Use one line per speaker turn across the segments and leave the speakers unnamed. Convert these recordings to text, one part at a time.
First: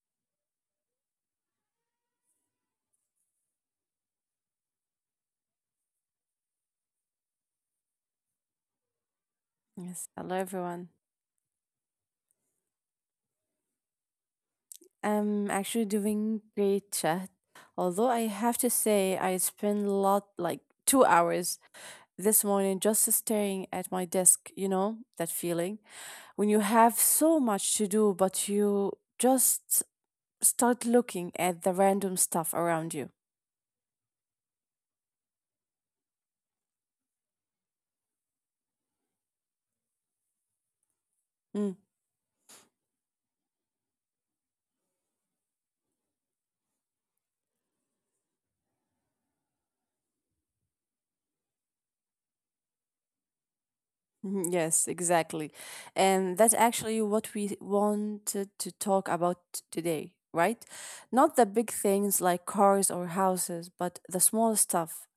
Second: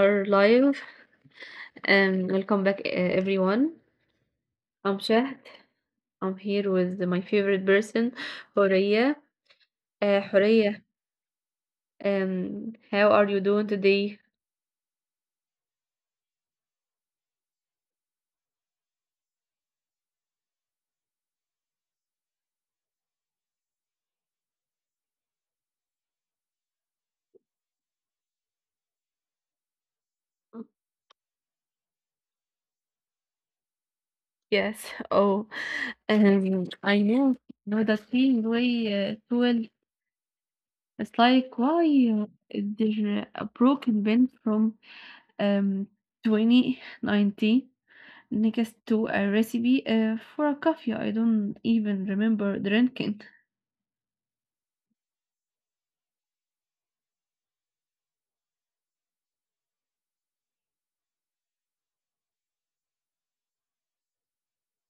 are live and welcome back, everyone. I'm Shahd. I'm here with my favorite person, Horia.
Yes, hello
Horia,
everyone.
how are you doing today?
I'm actually doing great chat. Although I have to say I spent a lot like 2 hours this morning just staring at my desk, you know, that feeling when you have so much to do but you just start looking at the random stuff around you.
Yes. Oh, I know. Know that feeling way too well. It's like why is there a broken bend from um 2019? Next to a recipe for a coffee I don't even remember drinking.
Mhm, yes, exactly. And that's actually what we wanted to talk about today, right? Not the big things like cars or houses, but the small stuff,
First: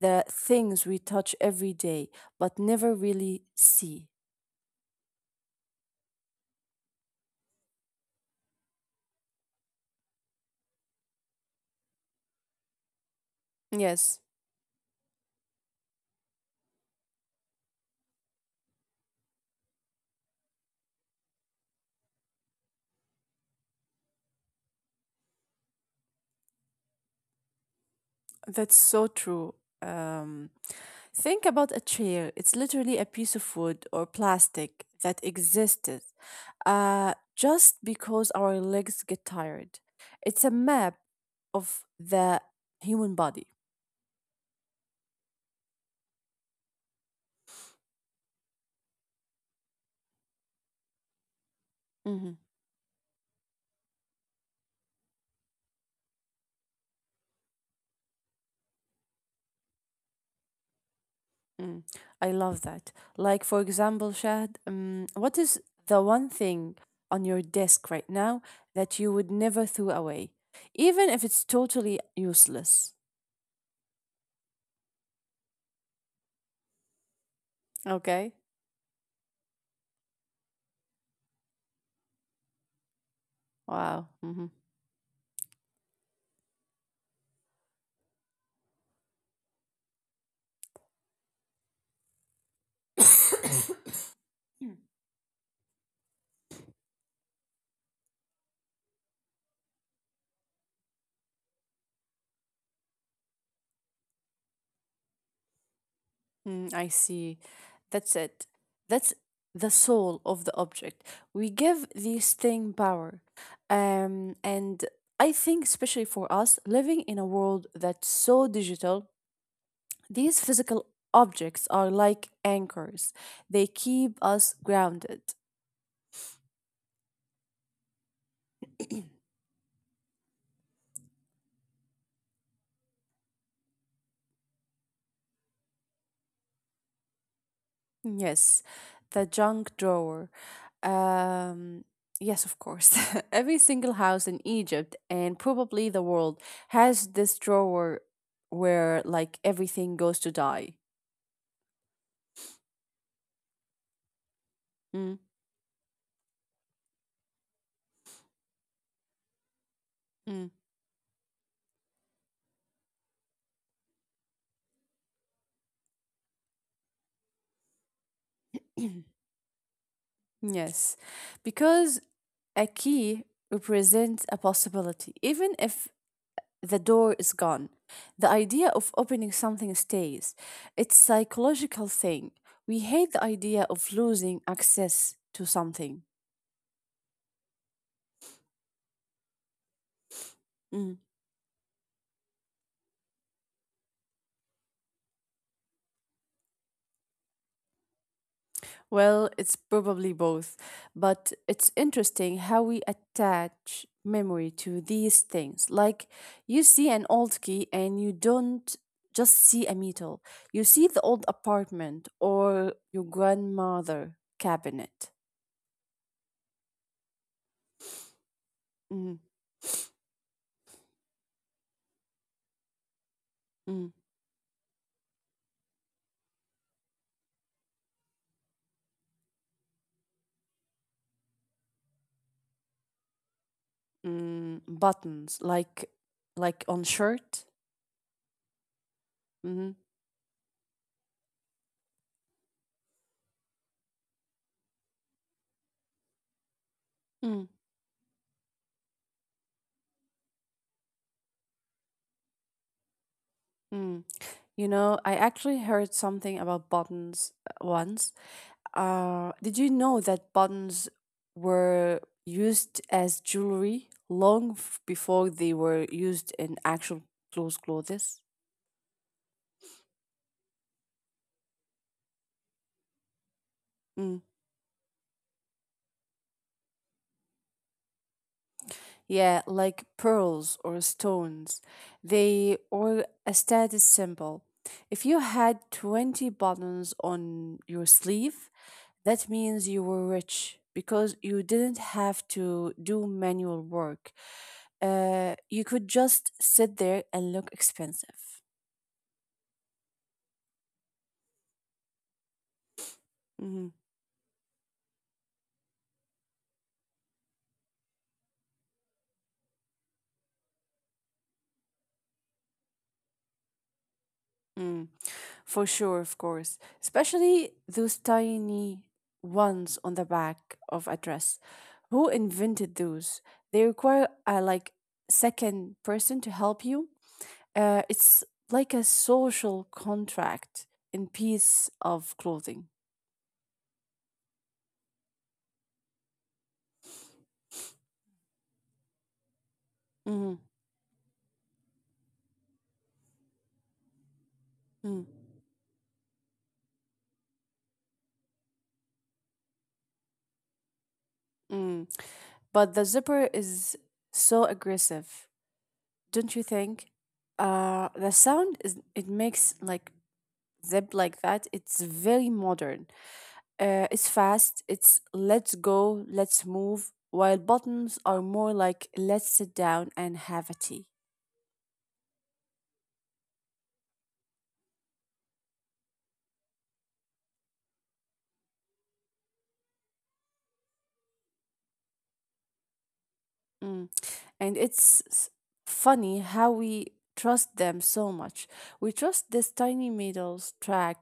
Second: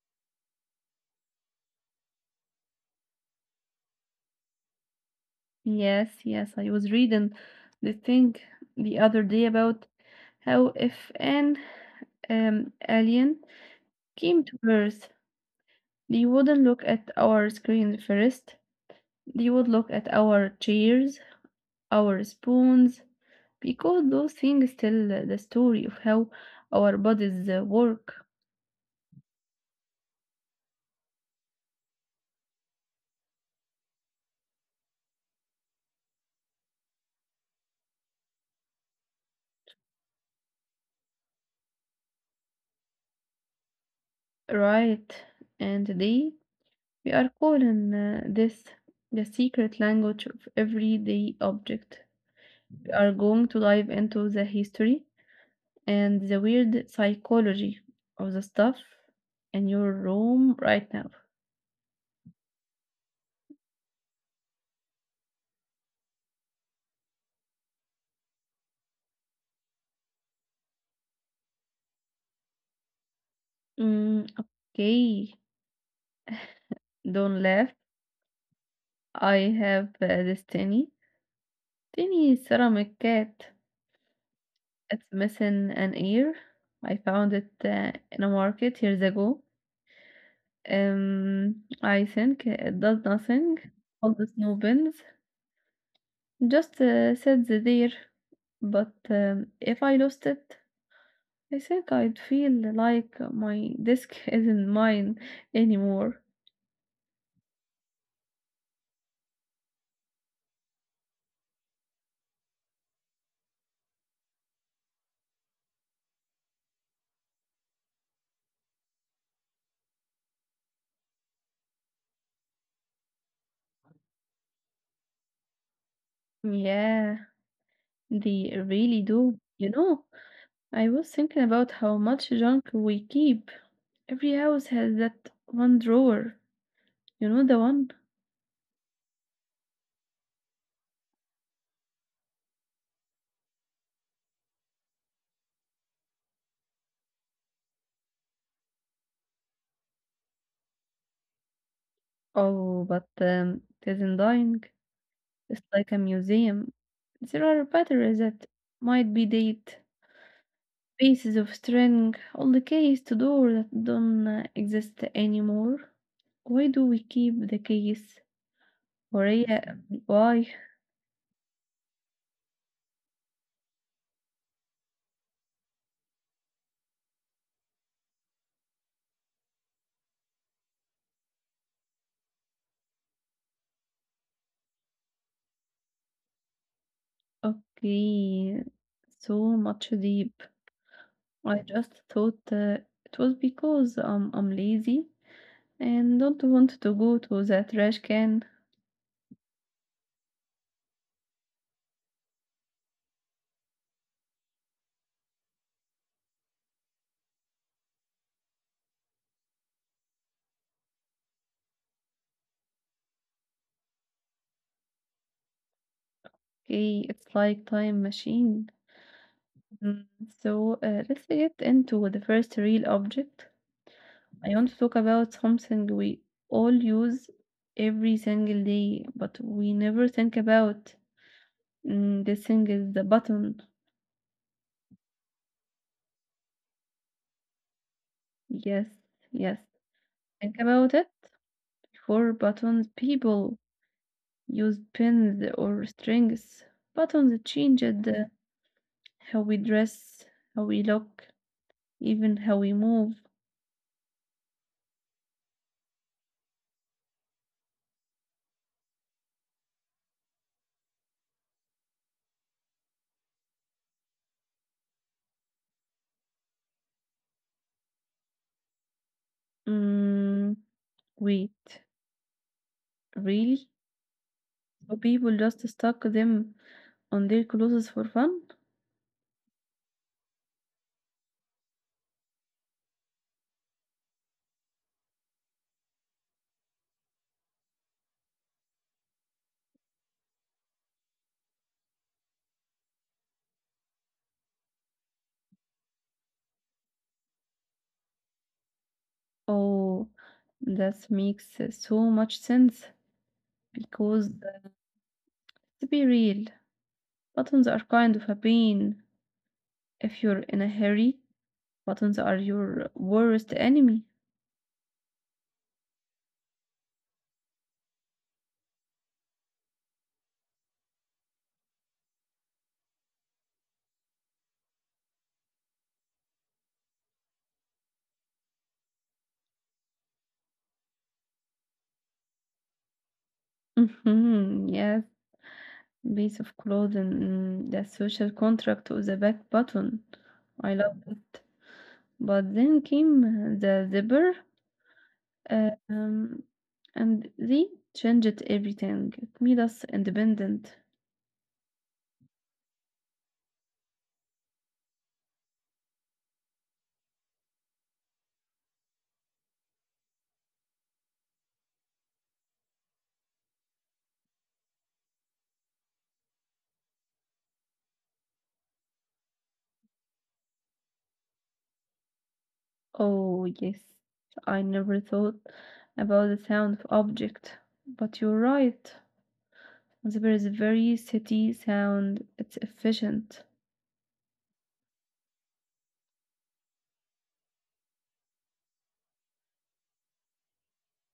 the things we touch every day but never really see.
Yes, yes, I was reading the thing the other day about how if an alien
Yes.
came to Earth, they wouldn't look at our screen first. They would look at our chairs, our spoons, because those things tell the story of how our bodies work,
That's so true. Um, think about a chair. It's literally a piece of wood or plastic that existed just because our legs get tired. It's a map of the human body.
right? And they We are calling this the secret language of everyday object.
Mhm,
We are going to dive into the history and the weird psychology of the stuff in your room right now.
mm I love that. Like, for example, Shahd, what is the one thing on your desk right now that you would never throw away, even if it's totally useless?
Mm, okay, don't laugh.
Okay.
I have this tiny, tiny ceramic cat.
Wow.
It's missing an ear. I found it in a market years ago. I think it does nothing. All the snow bins just said the there, but if I lost it, I think I'd feel like my disk isn't mine anymore.
I see. That's it. That's the soul of the object. We give these thing power. And I think, especially for us, living in a world that's so digital, these physical objects are like anchors. They keep us grounded.
Yeah, they really do. You know, I was thinking about how much junk we keep. Every house has that one drawer. You know the one?
Yes, the junk drawer. Um, yes, of course. Every single house in Egypt and probably the world has this drawer where like everything goes to die.
Oh, but it isn't dying.
Mm,
It's like a museum. There are batteries that might be dead,
mm.
pieces of string on the case to door that don't exist anymore. Why do we keep the case? Why? Why?
Yes, because a key represents a possibility, even if the door is gone. The idea of opening something stays. It's psychological thing. We hate the idea of losing access to something.
Okay, so much deep.
Mm.
I just thought it was because I'm lazy and don't want to go to the trash can.
Well, it's probably both, but it's interesting how we attach memory to these things. Like you see an old key and you don't just see a metal, you see the old apartment or your grandmother cabinet.
Okay, it's like time machine.
Mm,
Mm, so let's get into the first real object.
mm,
I want to talk about something we all use every single day, but we never think about. Mm, this thing is the button.
Buttons like on shirt.
Yes, yes.
Mm,
Think about it. Before buttons, people used pins or strings. Buttons
mm,
changed how we dress, how we look, even how we move.
mm. You know, I actually heard something about buttons once. Did you know that buttons were used as jewelry long before they were used in actual clothes?
Mm, wait, really?
Mm.
So people just stuck them on their clothes for fun?
Yeah, like pearls or stones. They were a status symbol. If you had 20 buttons on your sleeve, that means you were rich because you didn't have to do manual work. You could just sit there and look expensive.
Oh, that makes so much sense
Mhm.
because to be real, buttons are kind of a pain. If you're in a hurry, buttons are your worst enemy.
Mm, for sure, of course. Especially those tiny ones on the back of a dress. Who invented those? They require a like second person to help you. It's like a social contract in piece of clothing.
Mhm, yes, piece of clothing, mm, the social contract of the back button.
Mm,
I love it. But then came the zipper
mm,
Uh, Um, and they changed everything. It made us independent.
mm. But the zipper is so aggressive, don't you think? The sound is it makes like zip like that. It's very modern. It's fast, it's let's go, let's move, while buttons are more like let's sit down and have a tea.
Oh, yes. I never thought about the sound of object. But you're right. There is a very city sound. It's efficient.
Mm. And it's funny how we trust them so much. We trust this tiny middle track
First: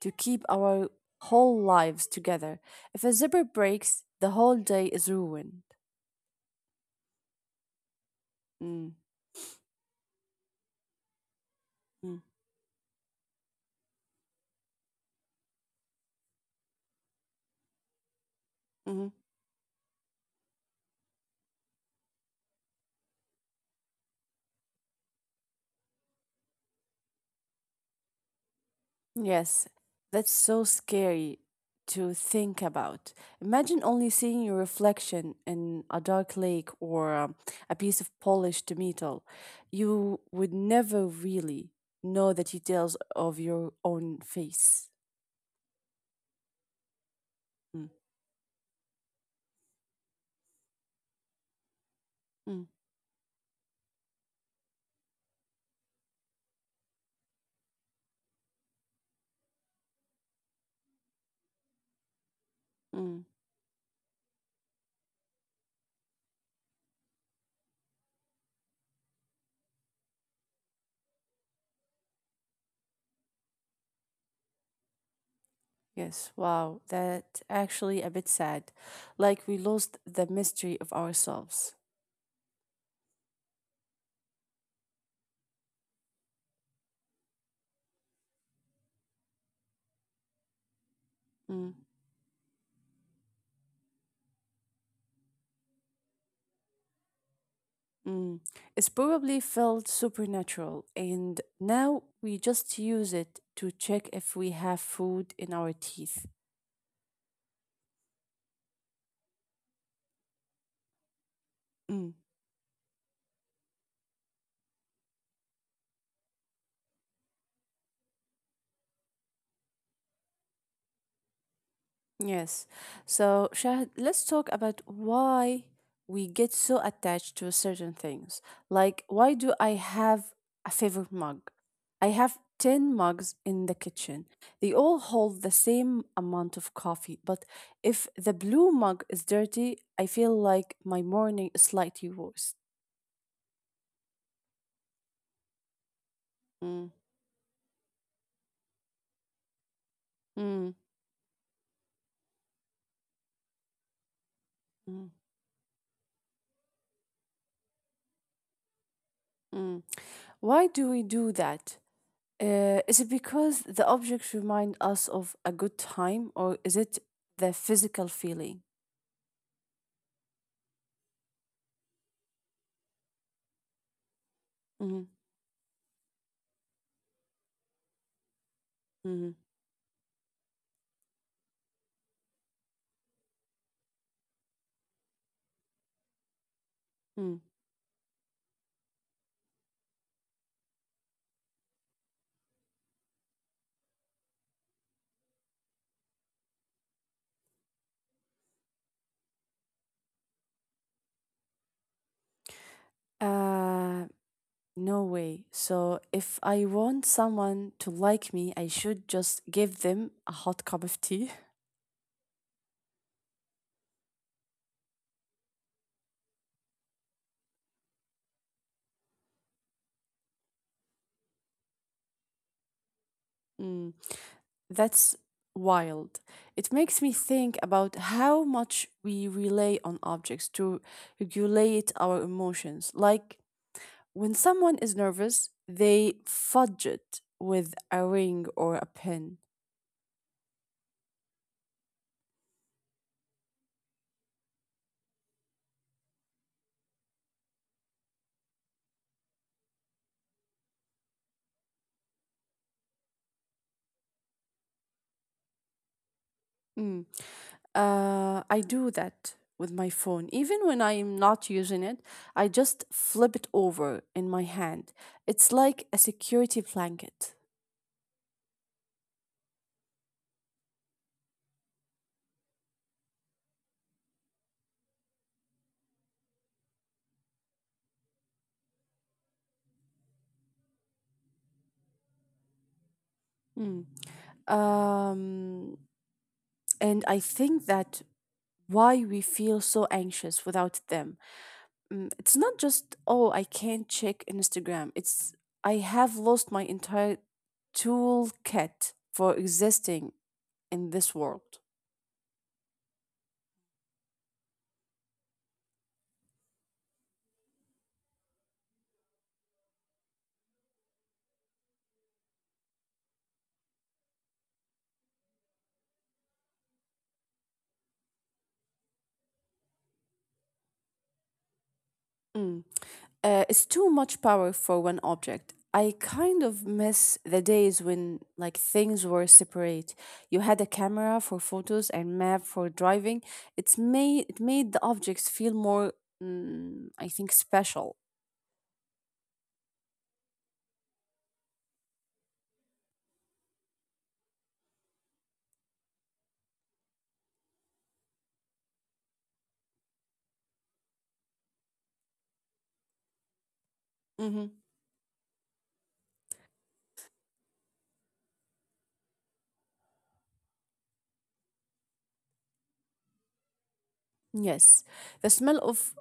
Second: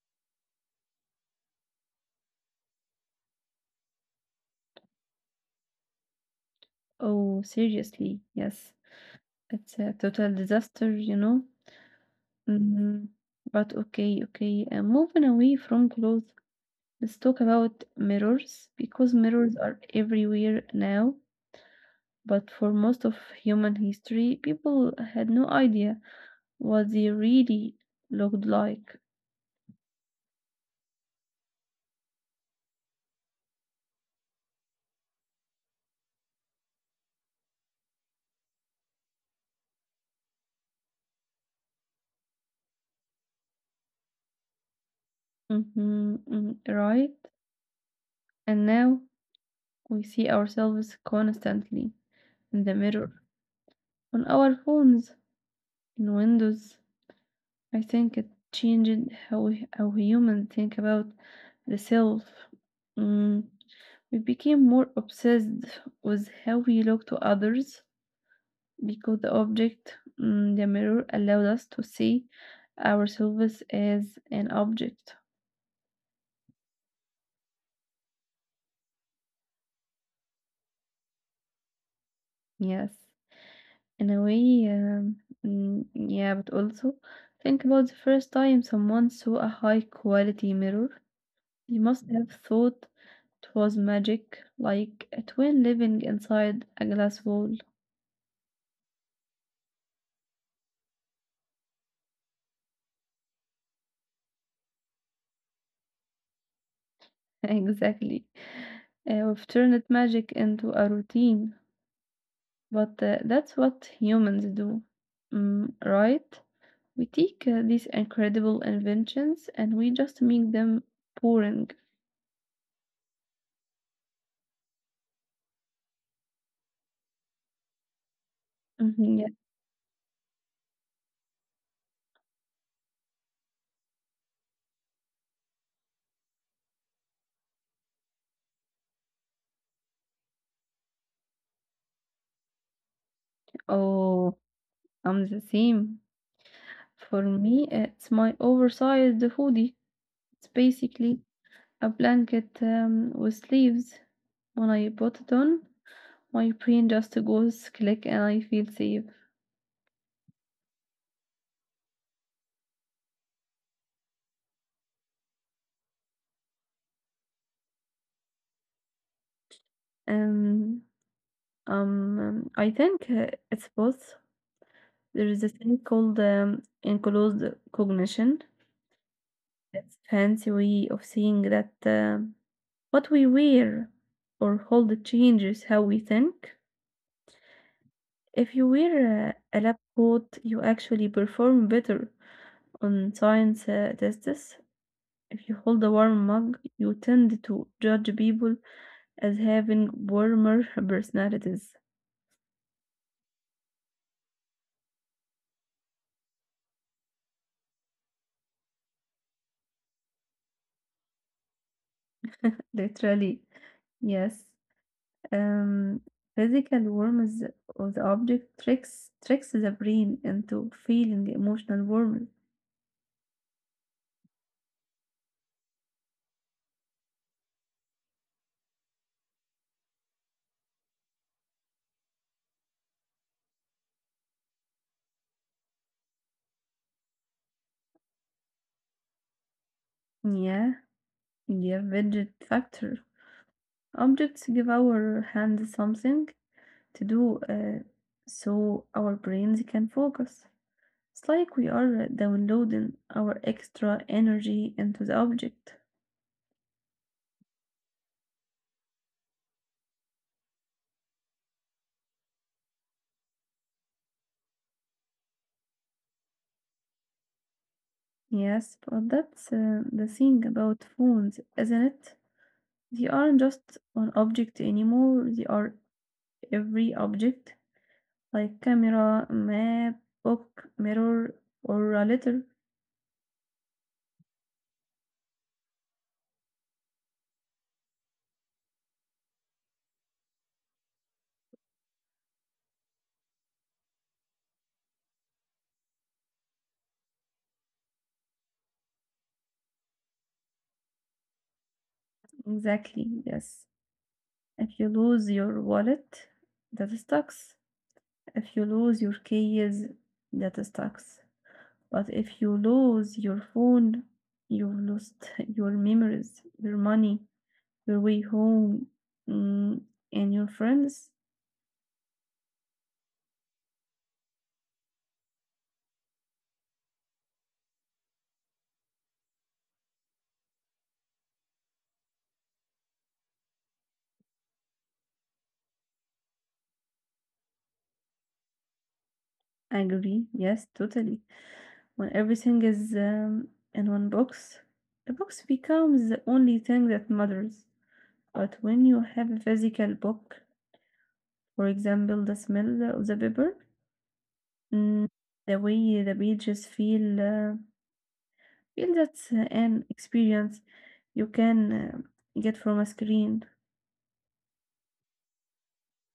to keep our whole lives together. If a zipper breaks, the whole day is ruined.
Oh, seriously. Yes.
Mm.
It's a total disaster, you know?
Mm.
Hmm. But okay, okay. Moving away from clothes, let's talk about mirrors because
Mhm.
mirrors are everywhere now. But for most of human history, people had no idea what they really looked like.
Yes, that's so scary to think about. Imagine only seeing your reflection in a dark lake or a piece of polished metal. You would never really know the details of your own face.
Mhm, mm, right?
Mm,
And now we see ourselves constantly in
mm,
the mirror, on our phones, in windows. I think it changed how humans think about the self.
mm.
Mm, we became more obsessed with how we look to others because the object, mm, the mirror, allowed us to see ourselves as an object.
Yes, wow, that actually a bit sad. Like we lost the mystery of ourselves.
Yes, in a way, mm, yeah, but also think about the first time someone saw a high quality mirror. They
Mm.
must have thought it was magic, like a twin living inside a glass wall.
Mm. It's probably felt supernatural, and now we just use it to check if we have food in our teeth.
Exactly. We've turned magic into a routine,
Mm.
but that's what humans do, mm, right? We take these incredible inventions and we just make them boring.
Yes. So, Shahid, let's talk about why we get so attached to certain things. Like,
Mhm, yeah.
why do I have a favorite mug? I have 10 mugs in the kitchen. They all hold the same amount of coffee, but if the blue mug is dirty, I feel like my morning is slightly worse.
Oh, I'm the same.
Mm.
For me, it's my oversized hoodie. It's
Mm,
basically a blanket with sleeves. When I
mm,
put it on, my brain just goes click and I feel safe.
mm. Why do we do that? Is it because the objects remind us of a good time, or is it the physical feeling?
Um, I think it's both.
Hmm.
There is a thing called enclosed cognition.
Hmm.
It's fancy way of saying that. What we wear or hold changes how we think.
Mm.
If you wear a lab coat, you actually perform better on science tests. If you hold a warm mug, you tend to judge people as having warmer personalities.
Uh, no way. So, if I want someone to like me, I should just give them a hot cup of tea.
Literally, yes. Um, physical warmth of the object tricks the brain into feeling emotional warmth.
Mm. That's wild. It makes me think about how much we rely on objects to regulate our emotions. Like, when someone is nervous, they fudge it with a ring or a pen.
Yeah, yeah, rigid factor. Objects give our hands something to do so our brains can focus. It's like we are downloading our extra energy into the object.
Mm. I do that with my phone. Even when I'm not using it, I just flip it over in my hand. It's like a security blanket.
Yes, but that's the thing about phones, isn't it? They aren't just one object anymore, they are every object, like camera, map, book, mirror, or a letter.
Mm. Um, and I think that why we feel so anxious without them. Mm, it's not just oh I can't check Instagram, it's I have lost my entire toolkit for existing in this world.
Exactly, yes. If you lose your wallet, that sucks. If you lose your keys, that sucks. But if you lose your phone, you have lost your memories, your money, your way home, mm, and your friends.
Mm. It's too much power for one object. I kind of miss the days when like things were separate. You had a camera for photos and map for driving. It made the objects feel more, mm, I think special.
I agree. Yes, totally. When everything is in one box, the box becomes the only thing that matters. But when you have a physical book, for example, the smell of the paper,
Hmm.
mm, the way the pages feel. Feel that's an experience you can get from a screen.
Yes, the smell of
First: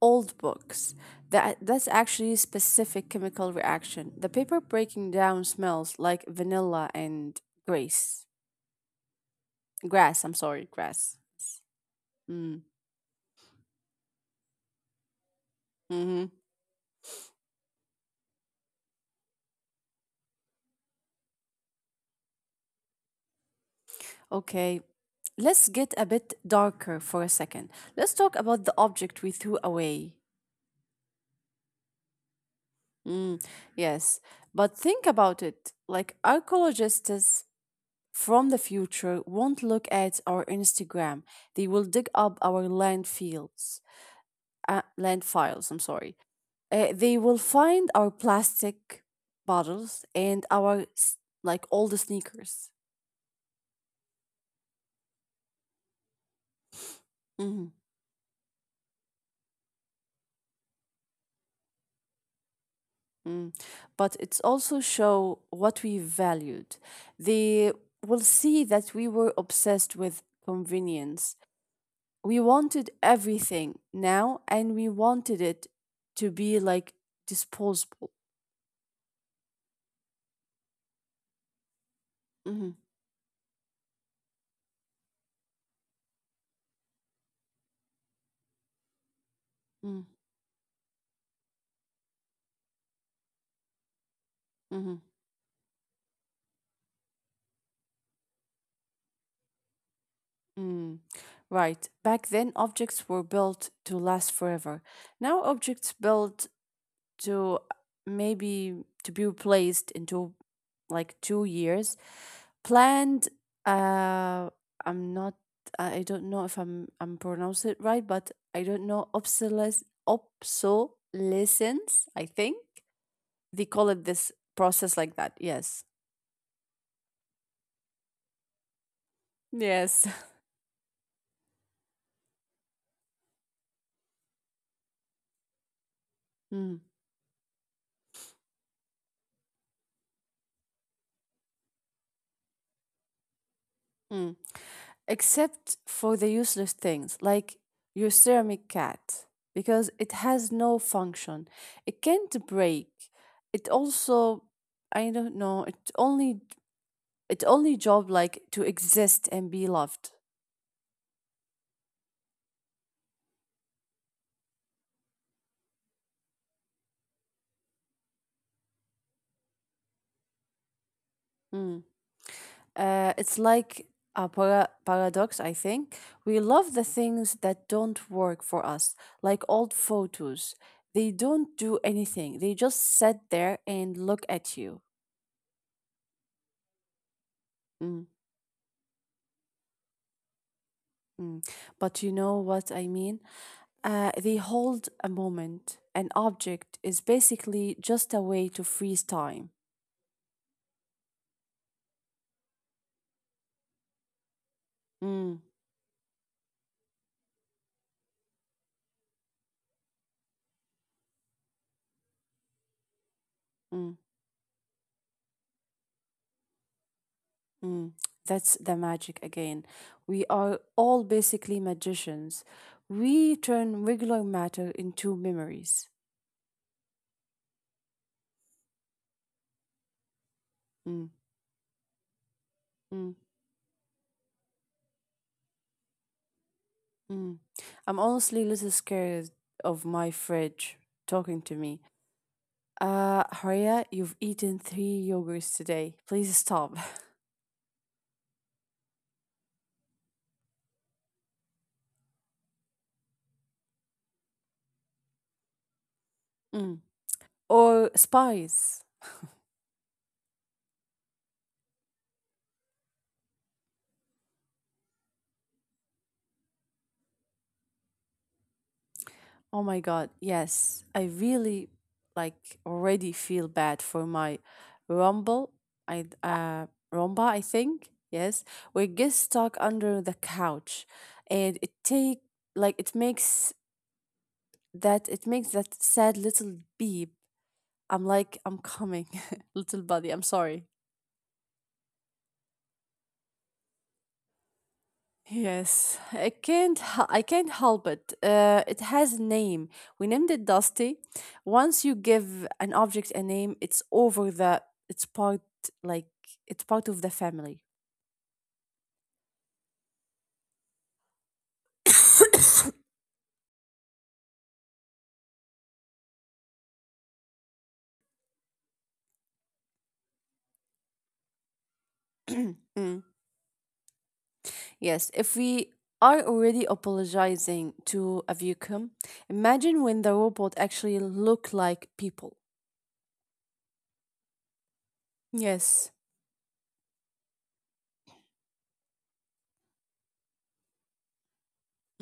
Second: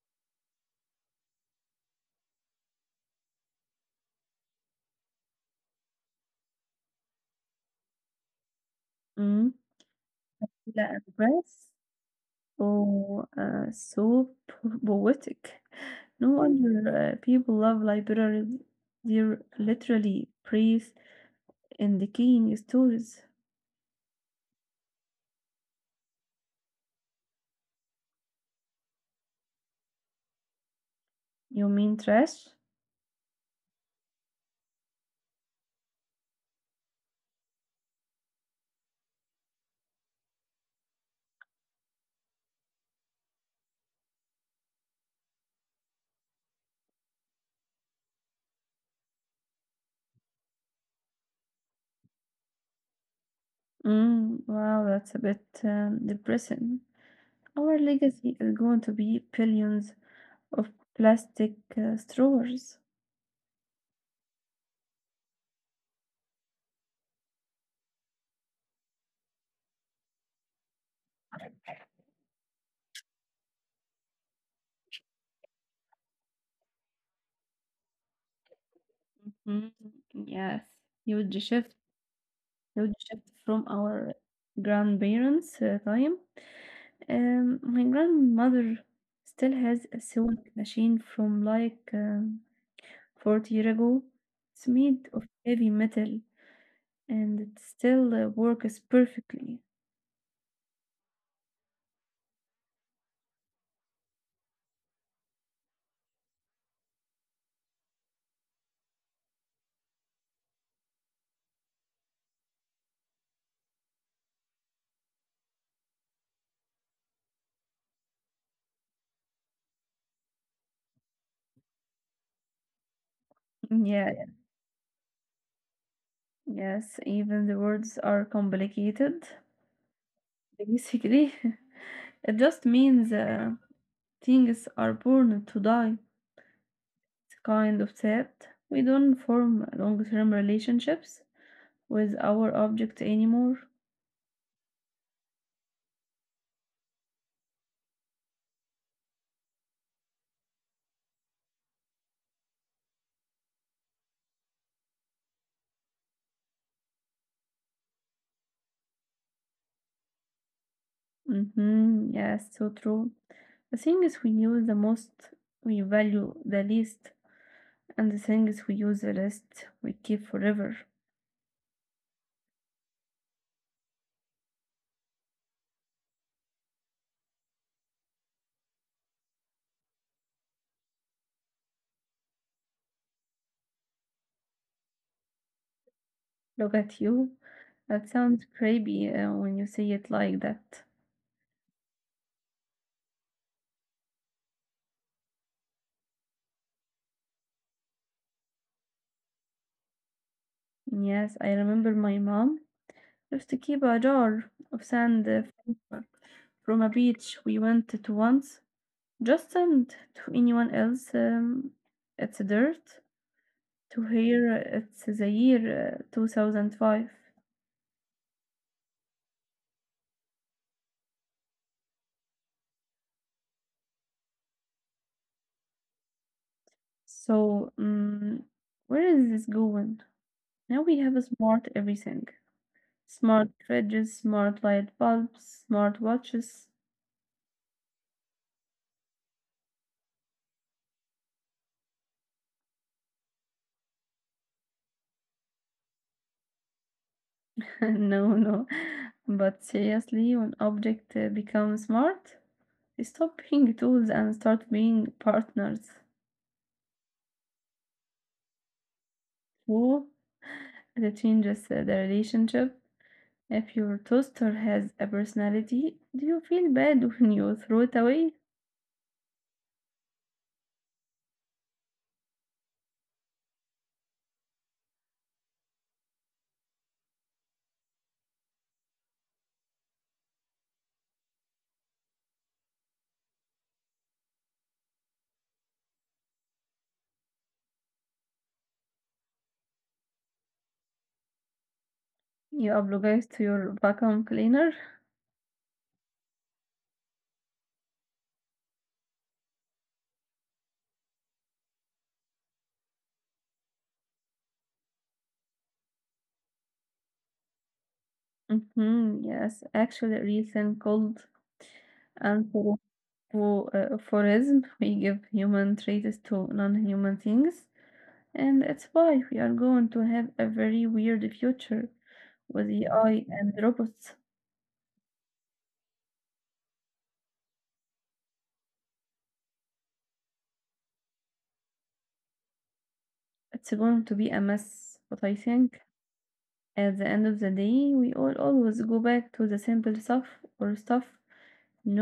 old books. That's actually a specific chemical reaction. The paper breaking down smells like vanilla and grace.
Mm.
Grass, I'm sorry,
لا
grass.
بس
Mm,
و so poetic. No
hmm.
wonder people love libraries, they're literally praised in the king stories.
Okay. Let's get a bit darker for a second. Let's talk about the object we threw away.
You mean trash?
Mm, yes, but think about it. Like archaeologists from the future won't look at our Instagram. They will dig up our landfills. Uh, land files, I'm sorry. They will find our plastic bottles and our like all the sneakers.
Mm, wow, that's a bit depressing.
Mhm,
Our legacy is going to be billions of plastic straws.
mm. But it's also show what we valued. They will see that we were obsessed with convenience. We wanted everything now, and we wanted it to be like disposable.
Mm, yes, huge shift.
Mm-hmm.
Now shift from our grandparents' time. My grandmother still has a
Mm-hmm.
sewing machine from like 40 years ago. It's
Mm-hmm.
made of heavy metal and it still works perfectly.
Mm, right. Back then, objects were built to last forever. Now, objects built to maybe to be replaced into like 2 years. Planned. Uh, I'm not. I don't know if I'm pronounce it right, but I don't know obsolescence. Obsolescence. I think they call it
Yeah,
this process like that. Yes.
yes, even the words are complicated.
Yes.
Basically, it just means things are born to die. It's kind of sad. We don't form long term relationships with our object anymore.
Mm. Except for the useless things like your ceramic cat, because it has no function. It can't break. It also, I don't know, it only job like to exist and be loved.
Mm-hmm. Yes, so true. The things we use the most, we value the least, and the things we use the least, we keep forever.
Mm. It's like a paradox, I think. We love the things that don't work for us, like old photos. They don't do anything. They just sit there and look at you.
Look at you.
Mm.
That sounds creepy when you say it like that.
Mm. But you know what I mean? They hold a moment. An object is basically just a way to freeze time.
Yes, I remember my mom used to keep a jar of sand
Mm,
from a beach we went to once. Just send to anyone else. It's dirt.
mm,
To here, it's the year 2005.
mm. That's the magic again. We are all basically magicians. We turn regular matter into memories.
So, where is this going? Now we
Mm,
have a smart everything.
mm,
Smart fridges, smart light bulbs, smart watches.
mm. I'm honestly a little scared of my fridge talking to me. Haria, you've eaten three yogurts today. Please stop.
No, no. But seriously, when objects become smart, they stop being tools and start being partners.
Mm. Or spies.
Whoa, it changes the relationship. If your toaster has a personality, do you feel bad when you throw it away?
Oh my god, yes. I really like already feel bad for my rumble. I Rumba, I think. Yes. We get stuck under the couch and it take like it makes that sad little beep. I'm like I'm coming, little buddy. I'm sorry.
You obligate to your vacuum cleaner?
Yes, I can't. I can't help it. It has a name. We named it Dusty. Once you give an object a name, it's over the. It's part like it's part of the family.
Hmm. Yes, actually, recent cold anthropomorphism. We give human traits to non-human things, and that's why we are going to have a very weird future with
Mm.
AI and robots.
Yes, if we are already apologizing to a vacuum, imagine when the robot actually look like people.
It's going to be a mess, but I think
Yes.
at the end of the day, we all always go back to the simple stuff or stuff.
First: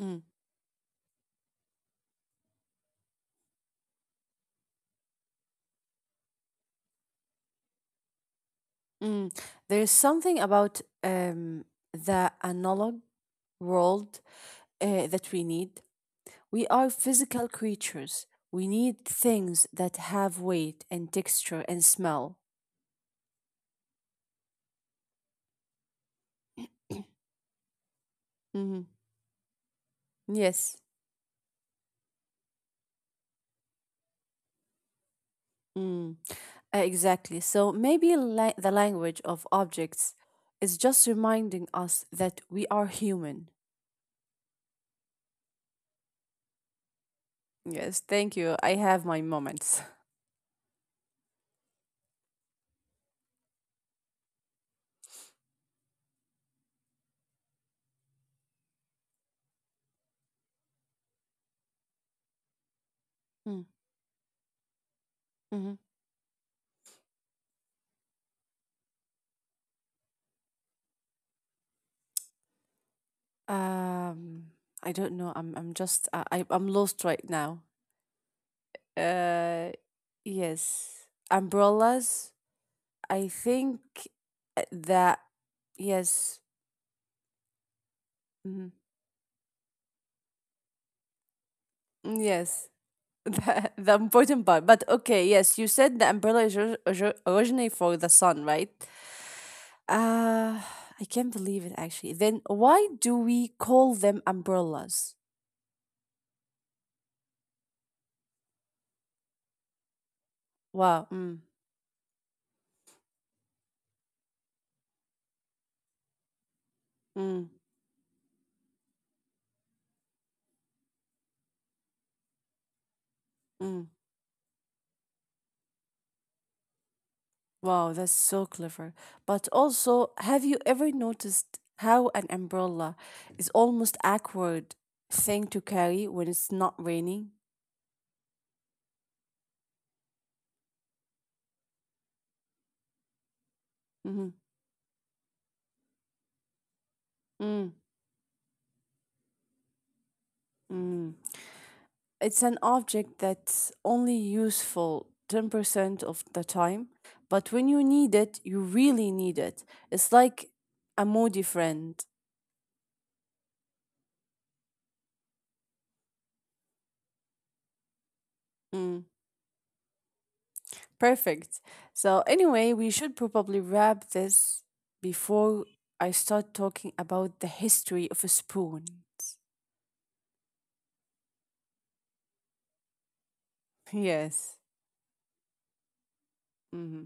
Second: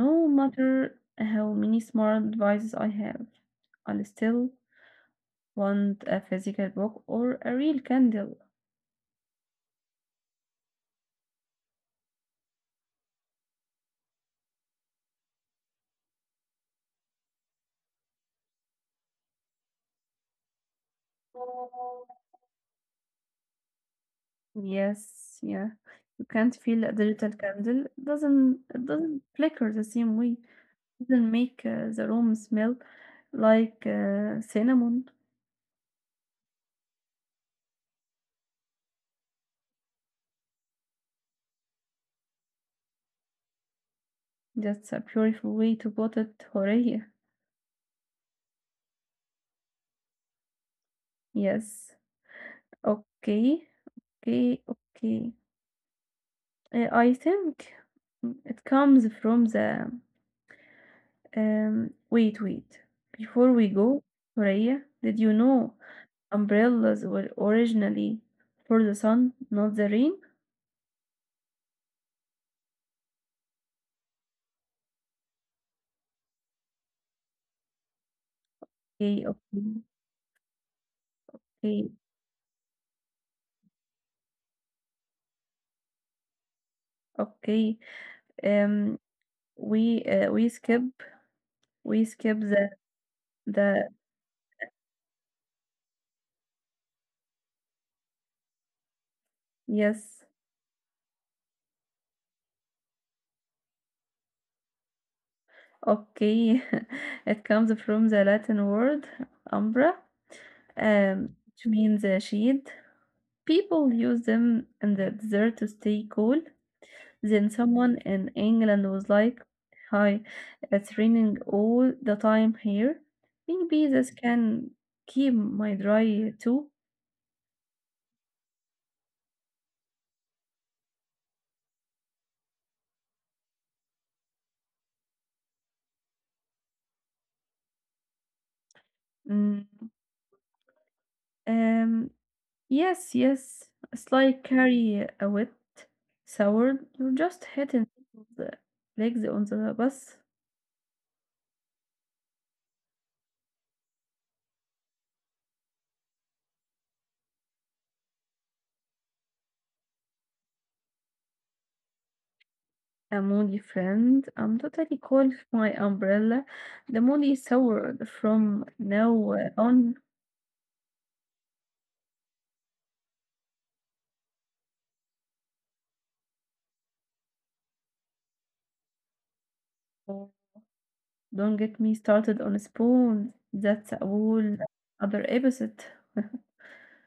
Mm.
matter how many smart devices I have, I'll still want a physical book or a real candle.
Mm. There's something about um the analog world that we need. We are physical creatures. We need things that have weight and texture and smell.
Yes, yeah. You can't feel a digital candle. It doesn't it
Mhm.
doesn't flicker the same way.
Yes.
It doesn't make the room smell like cinnamon.
Mm. Exactly. So maybe the language of objects is just reminding us that we are human.
That's a beautiful way to put it, Horea.
Yes, thank you. I have my moments.
Yes. Okay. Okay. Okay. I think it comes from the wait, wait. Before
Mm,
we go, Soraya, did you
mhm.
know umbrellas were originally for the sun, not the rain?
Um, I don't know. I'm just I- I'm lost right now.
Okay,
Uh,
okay,
yes.
okay,
Umbrellas, I think that yes,
okay.
mhm,
Um, we uh, we skip we
mm,
skip
yes,
the the
the important part. But okay, yes, you said the umbrella is originally for the sun, right?
yes.
Uh, I can't believe it actually. Then why do we call them umbrellas?
Okay, it comes from the Latin word umbra,
Wow.
which means shade. People use them in the desert to stay cool.
Mm,
Then someone in England was like, "Hi, it's raining all the time here. Maybe
mm.
this can keep my dry too."
Wow, that's so clever. But also, have you ever noticed how an umbrella is almost awkward thing to carry when it's not raining?
Mm, um, yes, yes. It's
Mm-hmm.
like carry a wet sour. You're just
Mm.
hitting the legs on the bus.
Mm. It's an object that's only useful 10% of the time, but when you need it, you really need it. It's like a moody friend.
A moody friend. I'm totally cold with my umbrella. The moody sour from
Mm.
now on.
Perfect. So, anyway, we should probably wrap this before I start talking about the history of a spoon.
Don't get me started on spoons. That's a whole
Yes.
other episode.
Mm-hmm.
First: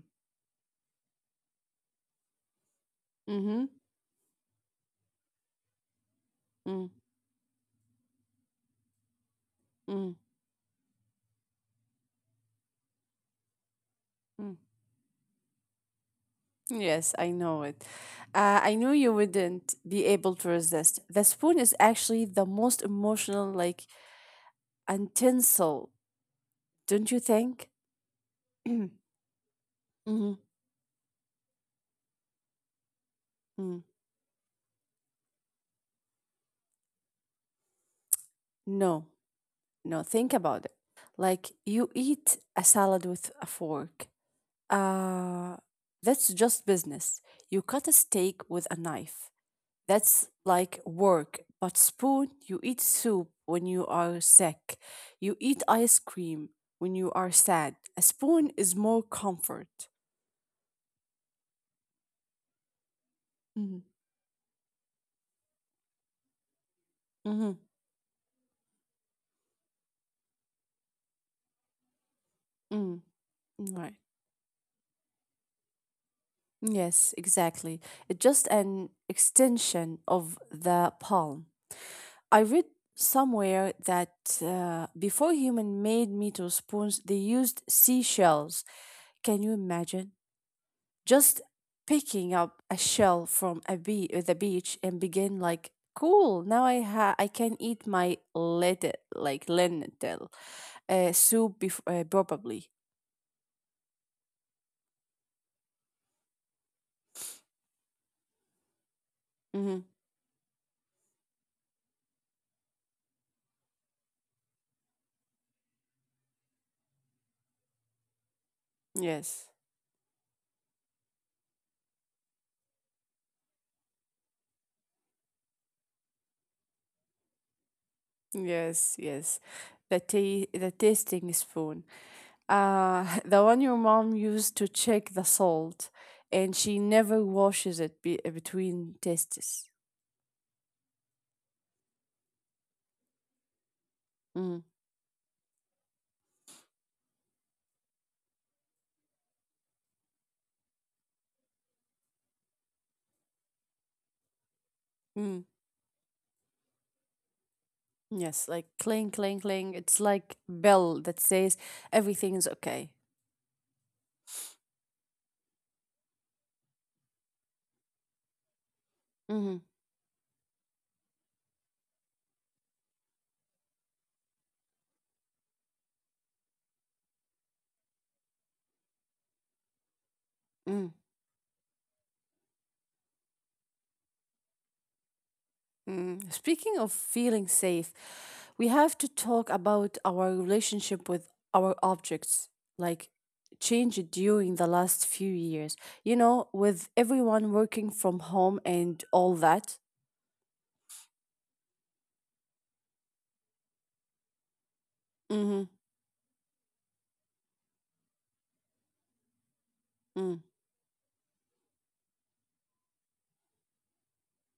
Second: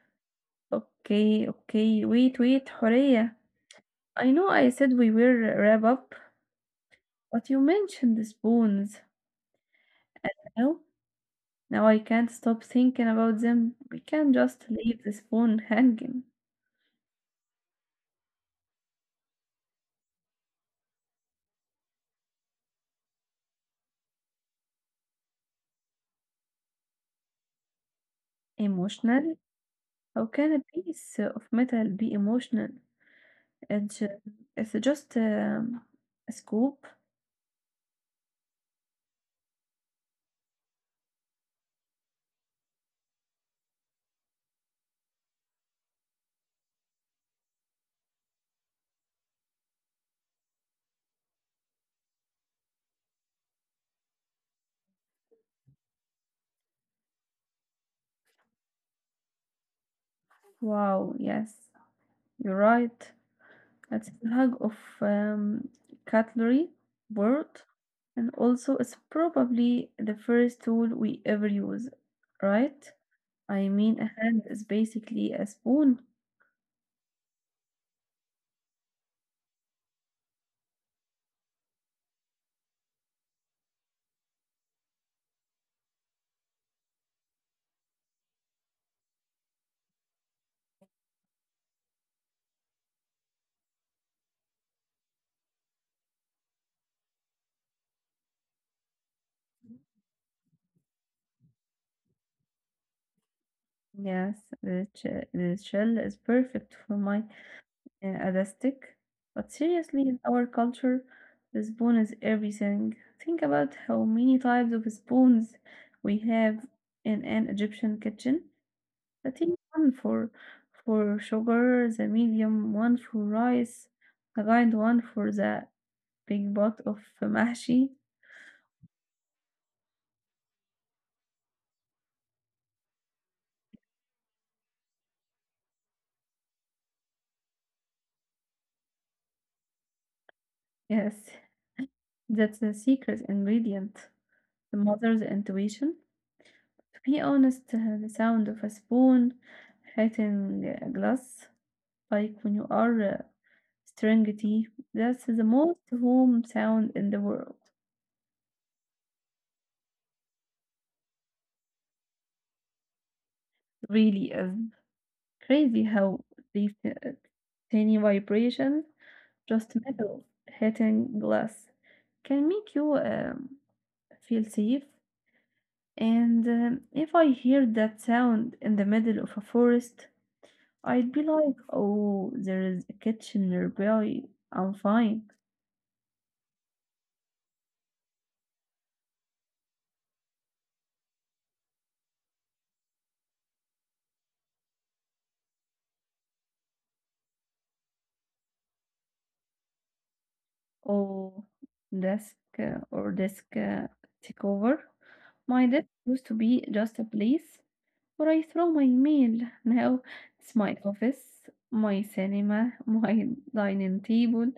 Okay, okay. Wait, wait, Horea.
Mm-hmm.
I know I said we will wrap up, but you mentioned the spoons.
Mm-hmm.
Now, now I can't stop thinking about them. We can't
Mm.
just leave the spoon hanging.
Yes, I know it. I knew you wouldn't be able to resist. The spoon is actually the most emotional, like, utensil, don't you think?
Emotional? How
Mm-hmm.
can a piece of metal be emotional?
Mm.
It's, ju- it's just a scoop.
No, no, think about it. Like, you eat a salad with a fork. Uh, that's just business. You cut a steak with a knife. That's like work. But spoon, you eat soup when you are sick. You eat ice cream when you are sad. A spoon is more comfort.
Wow, yes, you're right.
Mhm,
That's a hug of um, cutlery
mhm,
board, and also it's probably the first tool we ever use, right?
mm,
I
Right.
mean, a hand is basically a spoon.
Yes, exactly. It's just an extension of the palm. I read somewhere that before human made meat or spoons, they used seashells. Can you imagine? Just picking up a shell from a be the beach and begin like, cool, now I can eat my lentil soup bef probably.
Yes, the shell is perfect for my other stick. But
hmm
seriously, in our culture, the spoon is everything. Think about how many types of spoons we have in an Egyptian kitchen. I
yes
think one for sugar, the medium one for rice, the kind one for the big pot of mahshi.
Yes, the tasting spoon, the one your mom used to check the salt, and she never washes it between tastes.
Yes, that's the secret ingredient.
Mm-hmm.
The mother's intuition. To be honest, the sound of a spoon hitting a glass, like when you are stirring tea, that's
Mm-hmm.
the most home sound in the world.
Yes, like cling, cling, cling. It's like bell that says everything is okay.
Really is. Crazy how these tiny vibrations,
hmm
just metal hitting glass, can make you feel safe. And if I hear that sound in the middle of a forest,
mm
I'd be like, oh, there is a kitchen nearby. I'm fine.
Speaking of feeling safe, we have to talk about our relationship with our objects, like change it during the last few years. You know, with everyone working from home and all that.
Oh, desk desk take over. My
Mm-hmm.
desk used to be just a place but I throw my meal. Now
Mm-hmm.
it's my office, my cinema, my dining table,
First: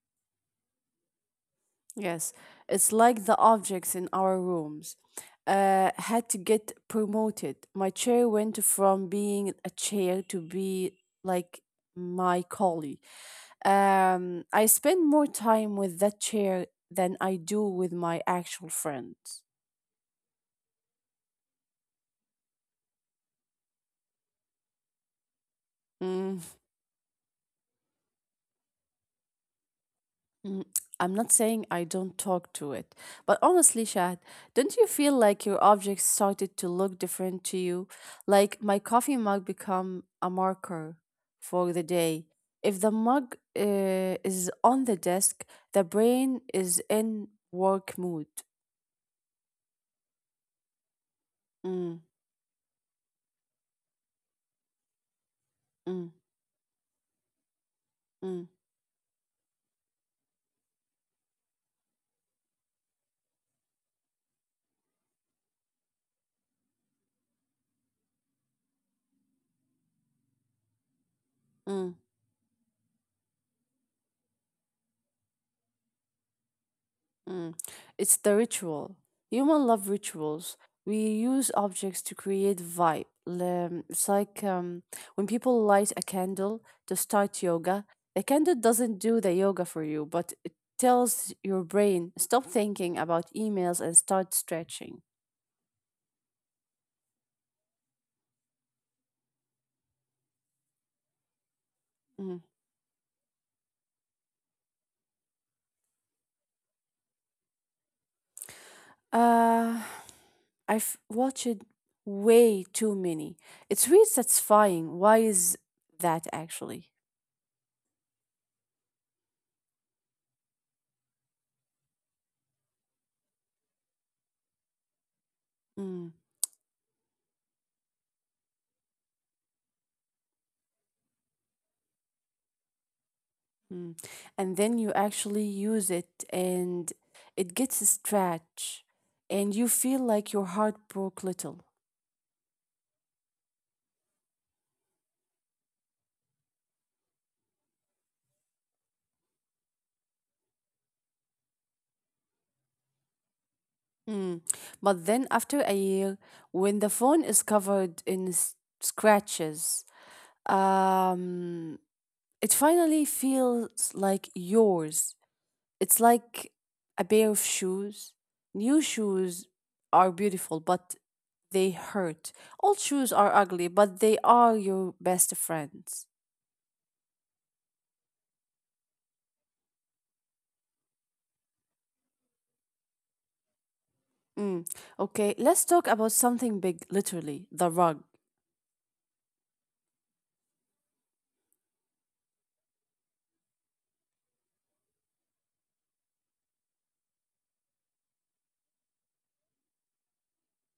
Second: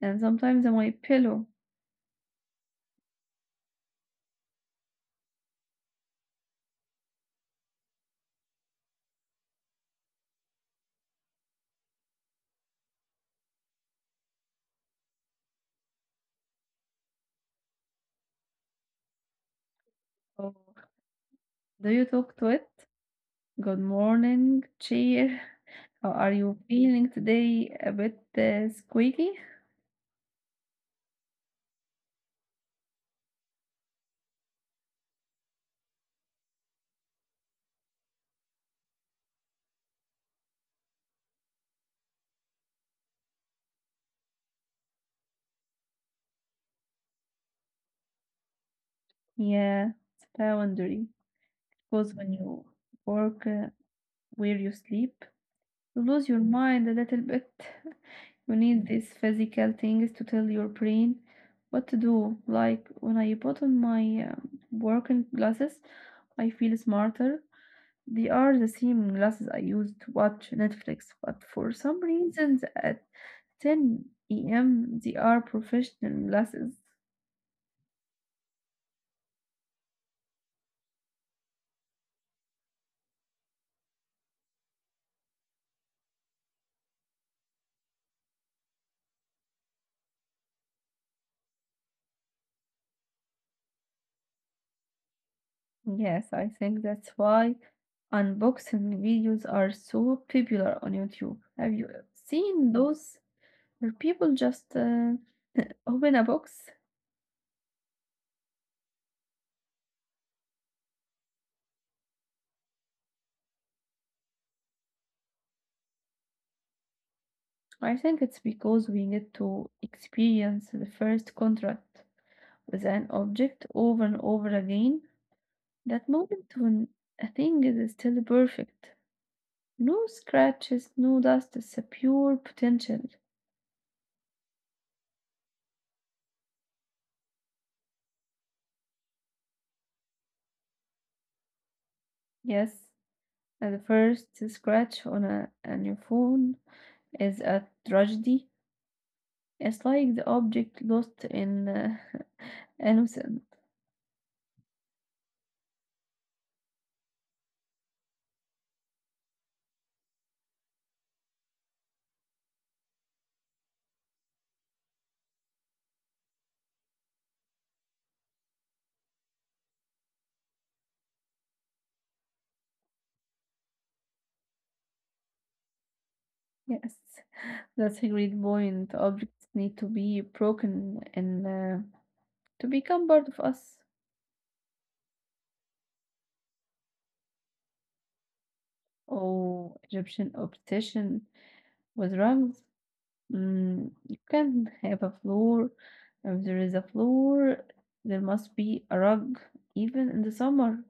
and sometimes my pillow.
Yes, it's like the objects in our rooms had to get promoted. My chair went from being a chair to be like my collie. I spend more time with that chair than I do with my actual friends.
So, do you talk to it? Good morning, cheer. How are
Mm-hmm.
you feeling today? A bit squeaky?
Mm, I'm not saying I don't talk to it, but honestly, Shad, don't you feel like your objects started to look different to you? Like my coffee mug become a marker for the day. If the mug is on the desk, the brain is in work mood.
Yeah, it's boundary.
Mm,
Because when you work where you sleep,
mm,
lose your mind a little bit.
mm,
You need these physical things to tell your brain what to do. Like when I put on my working glasses, I feel smarter. They are the same glasses I use to watch Netflix, but for
mm.
some reasons at 10 a.m. they are professional glasses.
Mm. It's the ritual. Human love rituals. We use objects to create vibe. It's like when people light a candle to start yoga, the candle doesn't do the yoga for you, but it tells your brain stop thinking about emails and start stretching.
Yes, I think that's why unboxing videos are so popular on YouTube. Have you
Mm.
seen those? Where people just open a box.
Uh, I've watched way too many. It's really satisfying. Why is that actually?
I think it's because we get to experience the first contact with an object over and over again. That
Mm.
moment when a thing is still perfect. No scratches, no dust, it's a pure potential.
Mm. And then you actually use it and it gets a stretch and you feel like your heart broke little.
Yes, the first scratch on a new phone is a tragedy. It's like the object lost in innocent.
Mm. But then after a year, when the phone is covered in scratches, um, it finally feels like yours. It's like a pair of shoes. New shoes are beautiful, but they hurt. Old shoes are ugly, but they are your best friends.
Yes, that's a great point. Objects need to be broken and to become part of us.
Mm. Okay, let's talk about something big, literally the rug.
Oh, Egyptian obsession with rugs. Mm, you can not have a floor. If there is a floor, there must be a rug, even in the summer.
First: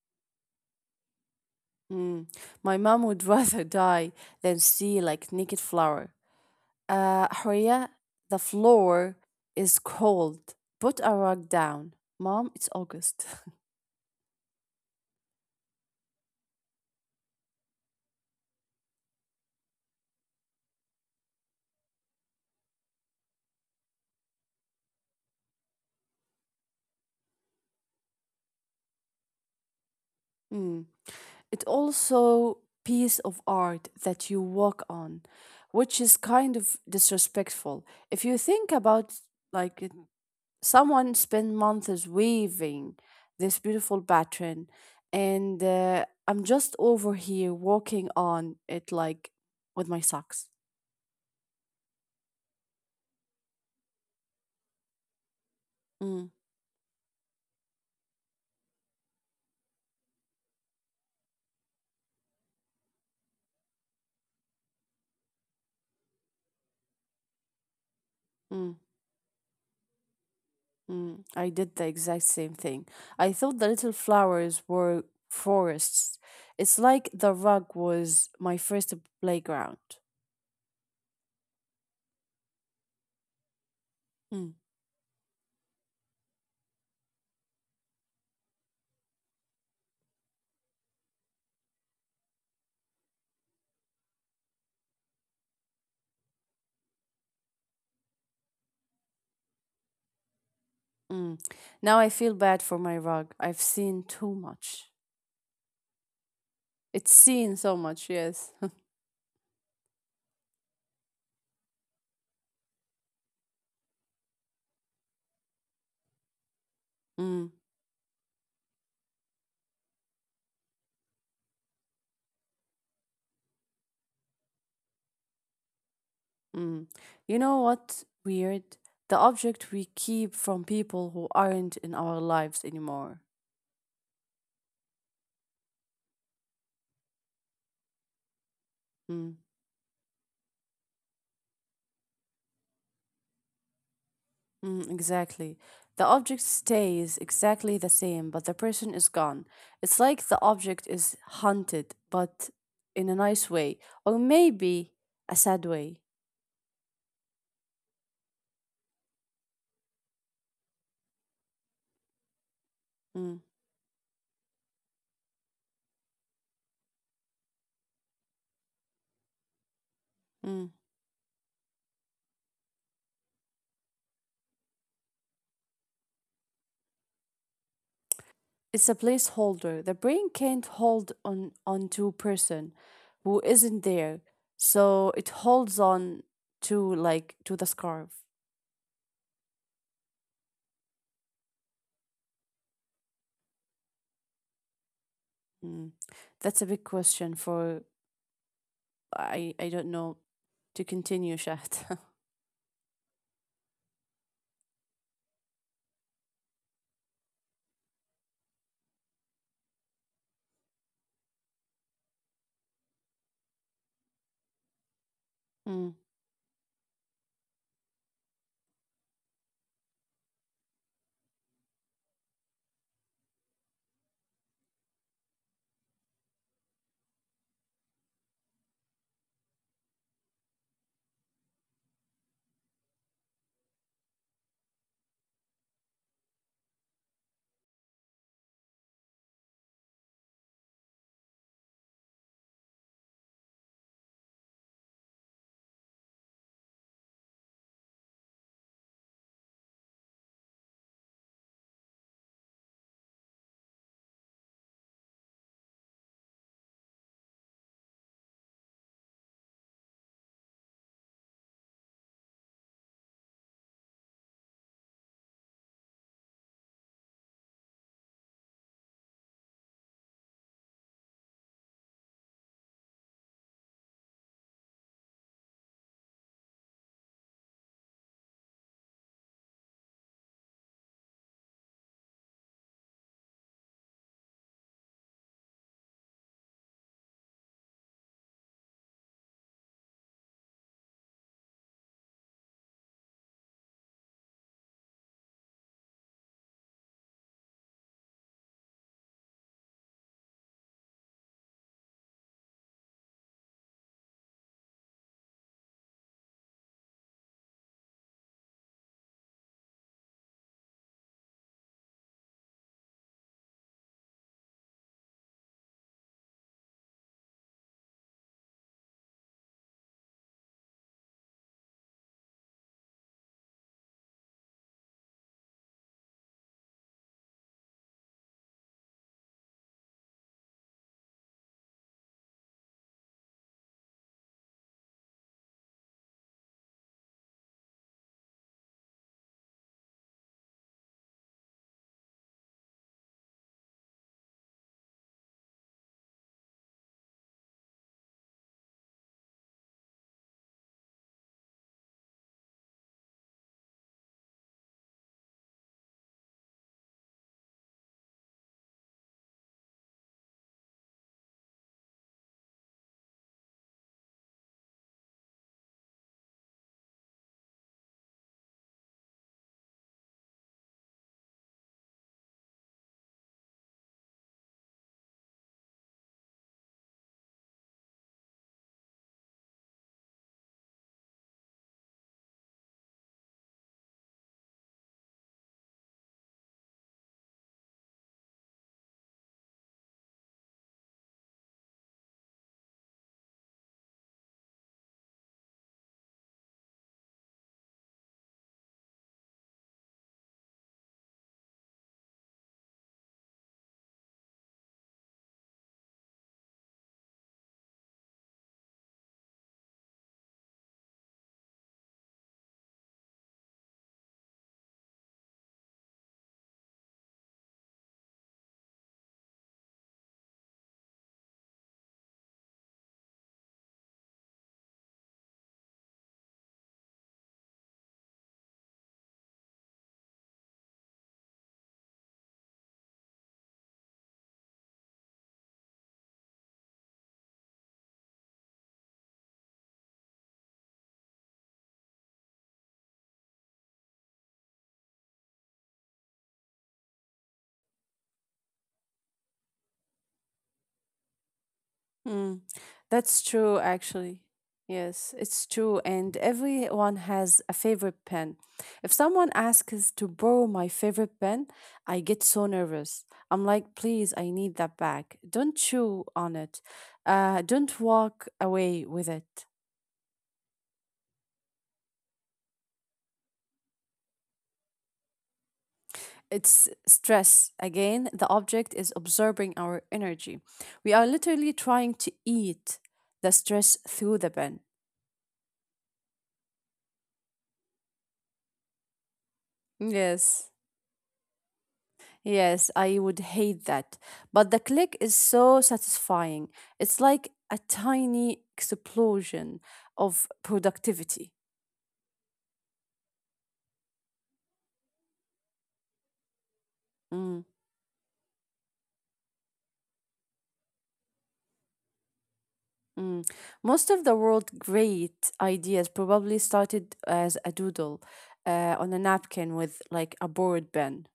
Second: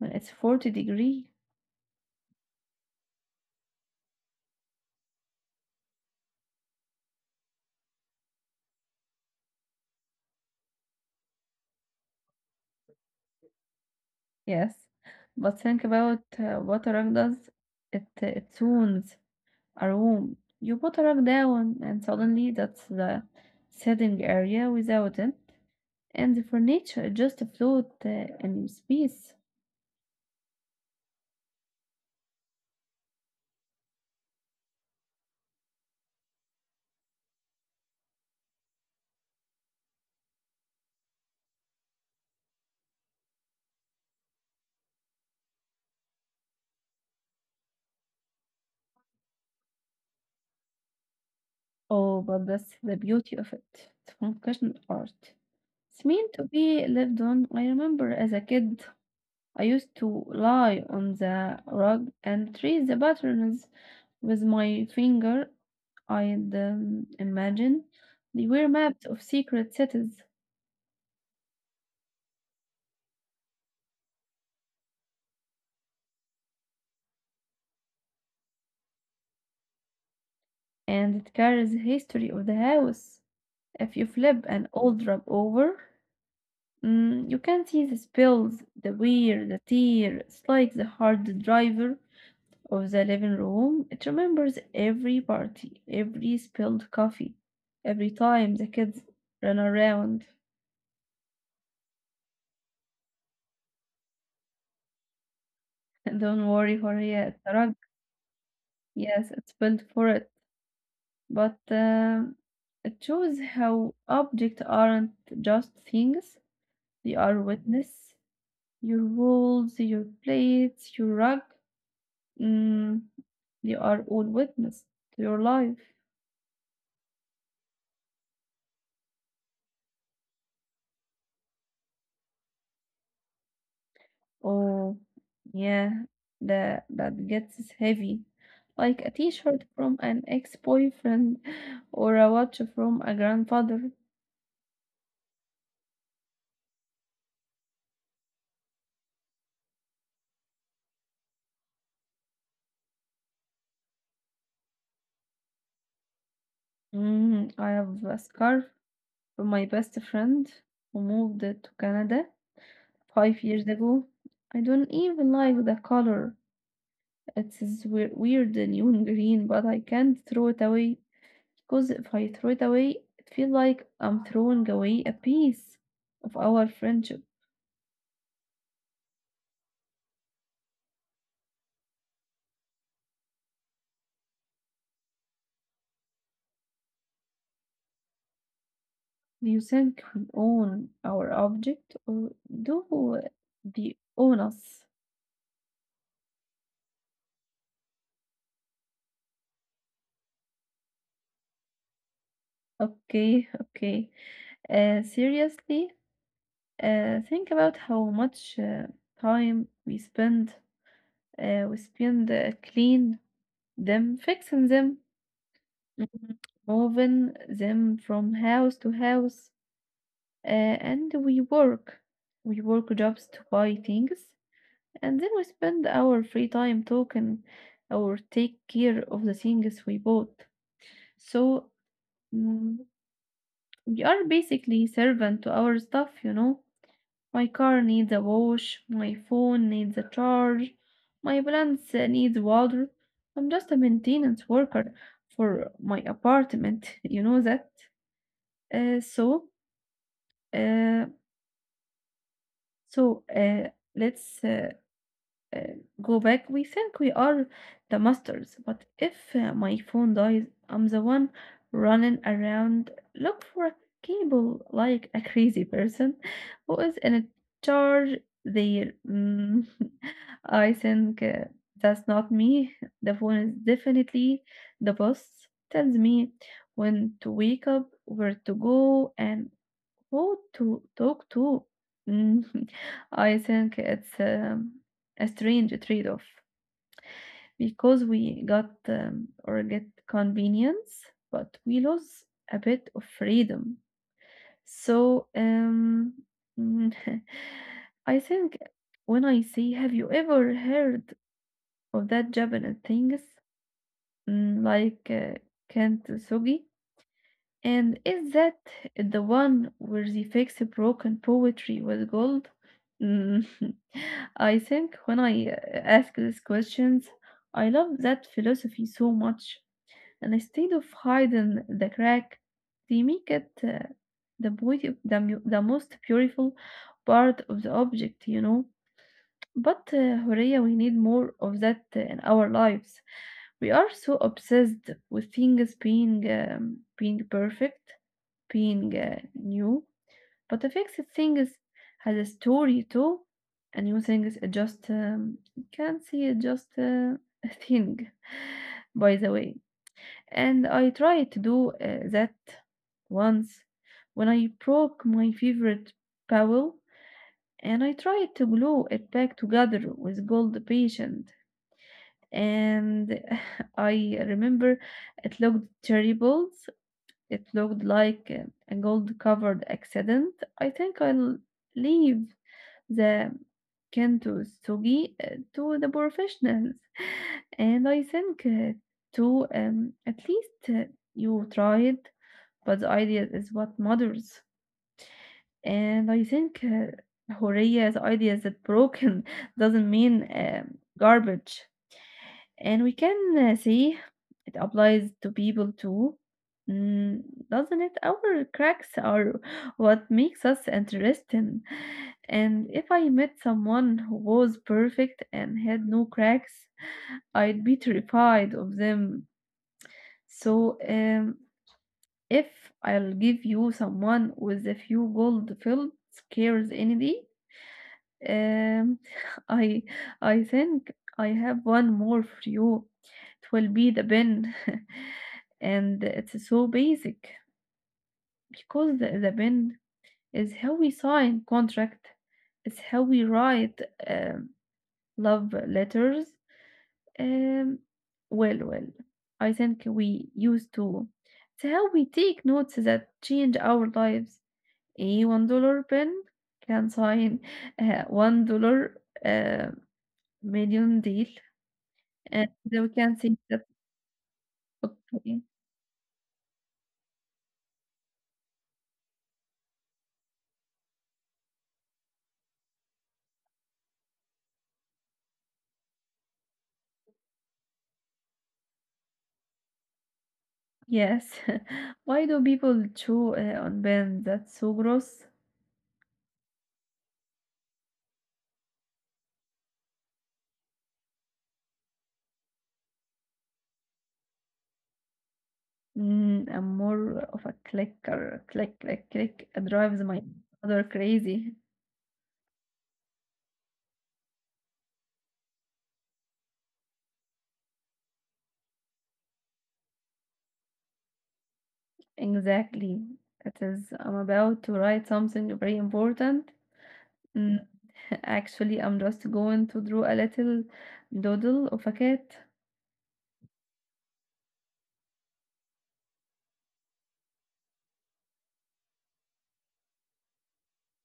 Well, it's 40 degree.
Mm. My mom would rather die than see like naked flower. Horia, the floor is cold. Put a rug down, mom. It's August.
Yes, but think about what a rug does. It tunes a room. You put a rug down, and suddenly that's the sitting area without it, and the furniture just float in space.
Mm. It also piece of art that you walk on, which is kind of disrespectful if you think about it. Someone spent months weaving this beautiful pattern, and I'm just over here walking on it like with my socks.
Oh, but that's the beauty of it. It's compassionate art. It's
Mm,
meant to be lived on. I remember as a kid, I used to lie on the rug and trace the patterns with my finger. I'd imagine they
mm,
were maps of secret cities,
mm. I did the exact same thing. I thought the little flowers were forests. It's like the rug was my first playground.
and it carries the history of the house. If you
Mm,
flip an old rug over, mm, you can see the spills, the wear, the tear. It's like the hard driver of the living room. It remembers every party, every spilled coffee, every time the kids run around.
mm. Now I feel bad for my rug, I've seen too much.
Don't worry,
It's
Horia, it's
seen
a
so
rug.
much, yes.
Yes, it's built for it. But it shows how objects aren't just things. They are
Mm.
witness. Your walls, your plates, your rug. Mm, you are all witness to your life.
Mm. You know what's weird? The object we keep from people who aren't in our lives anymore.
Oh, yeah, that gets heavy. Like a
Mm.
t-shirt from an ex-boyfriend or a watch from a grandfather.
Mm, exactly. The object stays exactly the same, but the person is gone. It's like the object is haunted, but in a nice way, or maybe a sad way.
Mm, I have a scarf from my best friend who moved to Canada
Mm.
5 years ago. I don't even like the color. It's this weird neon green, but I can't throw
Mm.
it away. Cause if I throw it away, it feels like I'm throwing away a piece of our friendship.
It's a placeholder. The brain can't hold on onto a person who isn't there, so it holds on to the scarf.
Do you think we own our object or do they own us?
Mm. That's a big question for I don't know to continue Shaft.
Okay, okay. Seriously, think about how much time we spend clean them, fixing them,
Mm.
Mhm. moving them from house to house, and we work. We work jobs to buy things, and then we spend our free time talking or take care of the things we bought. So mm, we are basically servant to our stuff, you know. My car needs a wash, my phone needs a charge, my plants needs water. I'm just a maintenance worker for my apartment, you know that. Uh, so, uh, so let's uh, go back, we think we are the masters. But if my phone dies, I'm the one running around look for a cable like a crazy person who is in charge there. I think that's not me. The phone is definitely the boss. Tells me when to wake up, where to go, and who to talk to? Mm, I think it's a strange trade-off because we got or get convenience, but we lose a bit of freedom. So, um, mm, I think when I say, have you ever heard of that Japanese things mm, like uh, kintsugi? And is that the one where they fix broken poetry with gold? Mm, I think when I ask these questions, I love that philosophy so much. And instead of hiding the crack, they make it the most beautiful part of the object, you know? But Horea, we need more of that in our lives. We are so obsessed with things being perfect, being new. But the fixed things has a story too, and new things are just can't see it just a thing. By the way, and I tried to do that once when I broke my favorite bowl and I tried to glue it back together with gold patient. And I remember it looked terrible. It looked like a gold covered accident. I think I'll leave the Kento to the professionals. And I think to at least you try it, but the idea is what matters. And I think Horia's idea that broken doesn't mean garbage. And we can see it applies to people too. Mm, doesn't it? Our cracks are what makes us interesting. And if I met someone who was perfect and had no cracks, I'd be terrified of them. So, if I'll give you someone with a few gold filled scares any day, um, I I think I have one more for you. It will be the pen, and it's so basic because the pen is how we sign contract. It's how we write um, love letters. Um, well, well, I think we used to. It's how we take notes that change our lives. A $1 pen can sign $1 uh, Million deal,
Mm.
and so we
That's
can see
true
that
actually. Yes, it's
okay.
true and everyone has a favorite pen. If someone asks to borrow my favorite pen, I get so nervous. I'm like, "Please, I need that back. Don't chew on it. Don't walk away with it."
Yes. Why do people chew on pens? That's so gross.
It's stress. Again, the object is absorbing our energy. We are literally trying to eat the stress through the pen.
Mm, I'm more of a clicker. Click, click, click. It drives my
Yes.
mother crazy.
Yes, I would hate that. But the click is so satisfying. It's like a tiny explosion of productivity.
Exactly. It is. I'm about to write something very important.
Mm,
Mm, actually, I'm just going to draw a little doodle of a cat.
mm. Most of the world's great ideas probably started as a doodle on a napkin with like a board pen.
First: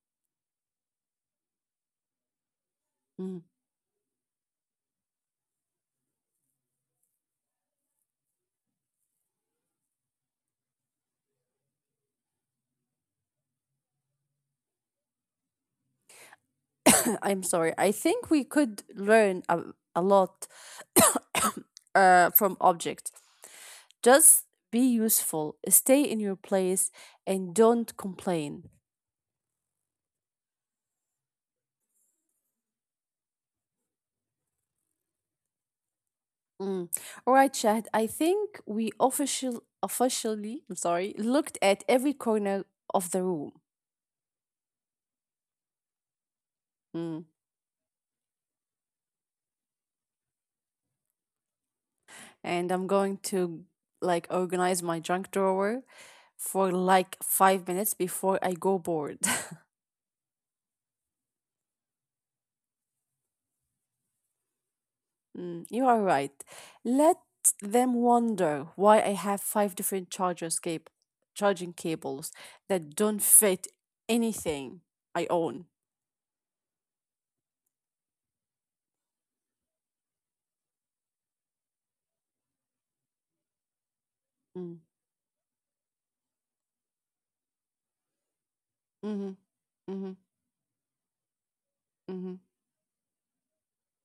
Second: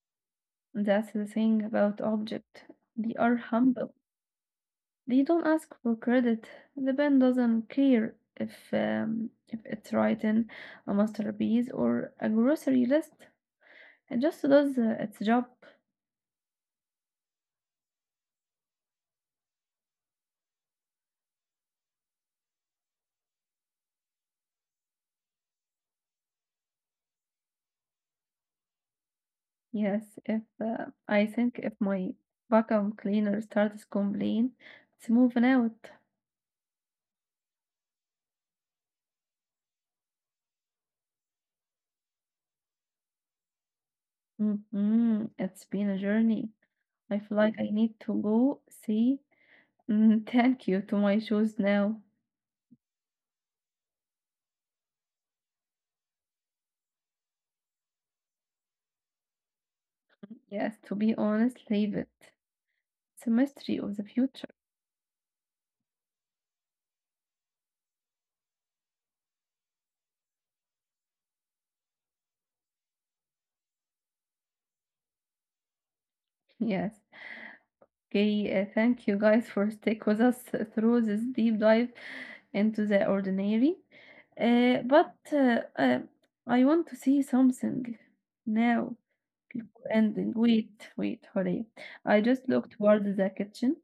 That's the thing about object. They are
Mm.
humble. They don't ask for credit. The band doesn't care if it's written a masterpiece or a grocery list. It just does its job.
I'm sorry. I think we could learn a lot from objects. Just be useful, stay in your place, and don't complain.
Yes, if I think if my vacuum cleaner starts complaining, it's moving out.
Mm. All right, Shahd. I think we officially, I'm sorry, looked at every corner of the room.
Hmm. It's been a journey. I
Mm.
feel like I need to go say thank you to my shoes now.
And I'm going to like organize my junk drawer for like 5 minutes before I go bored.
Yes, to be honest, leave it. It's a mystery of the future.
Mm, you are right. Let them wonder why I have five different charging cables that don't fit anything I own.
Yes. Okay, thank you guys for stick with us through this deep dive into the ordinary.
Mm,
But I want to see something now.
hmm
Before
hmm
ending, wait, wait, hurry.
hmm
I just looked towards the kitchen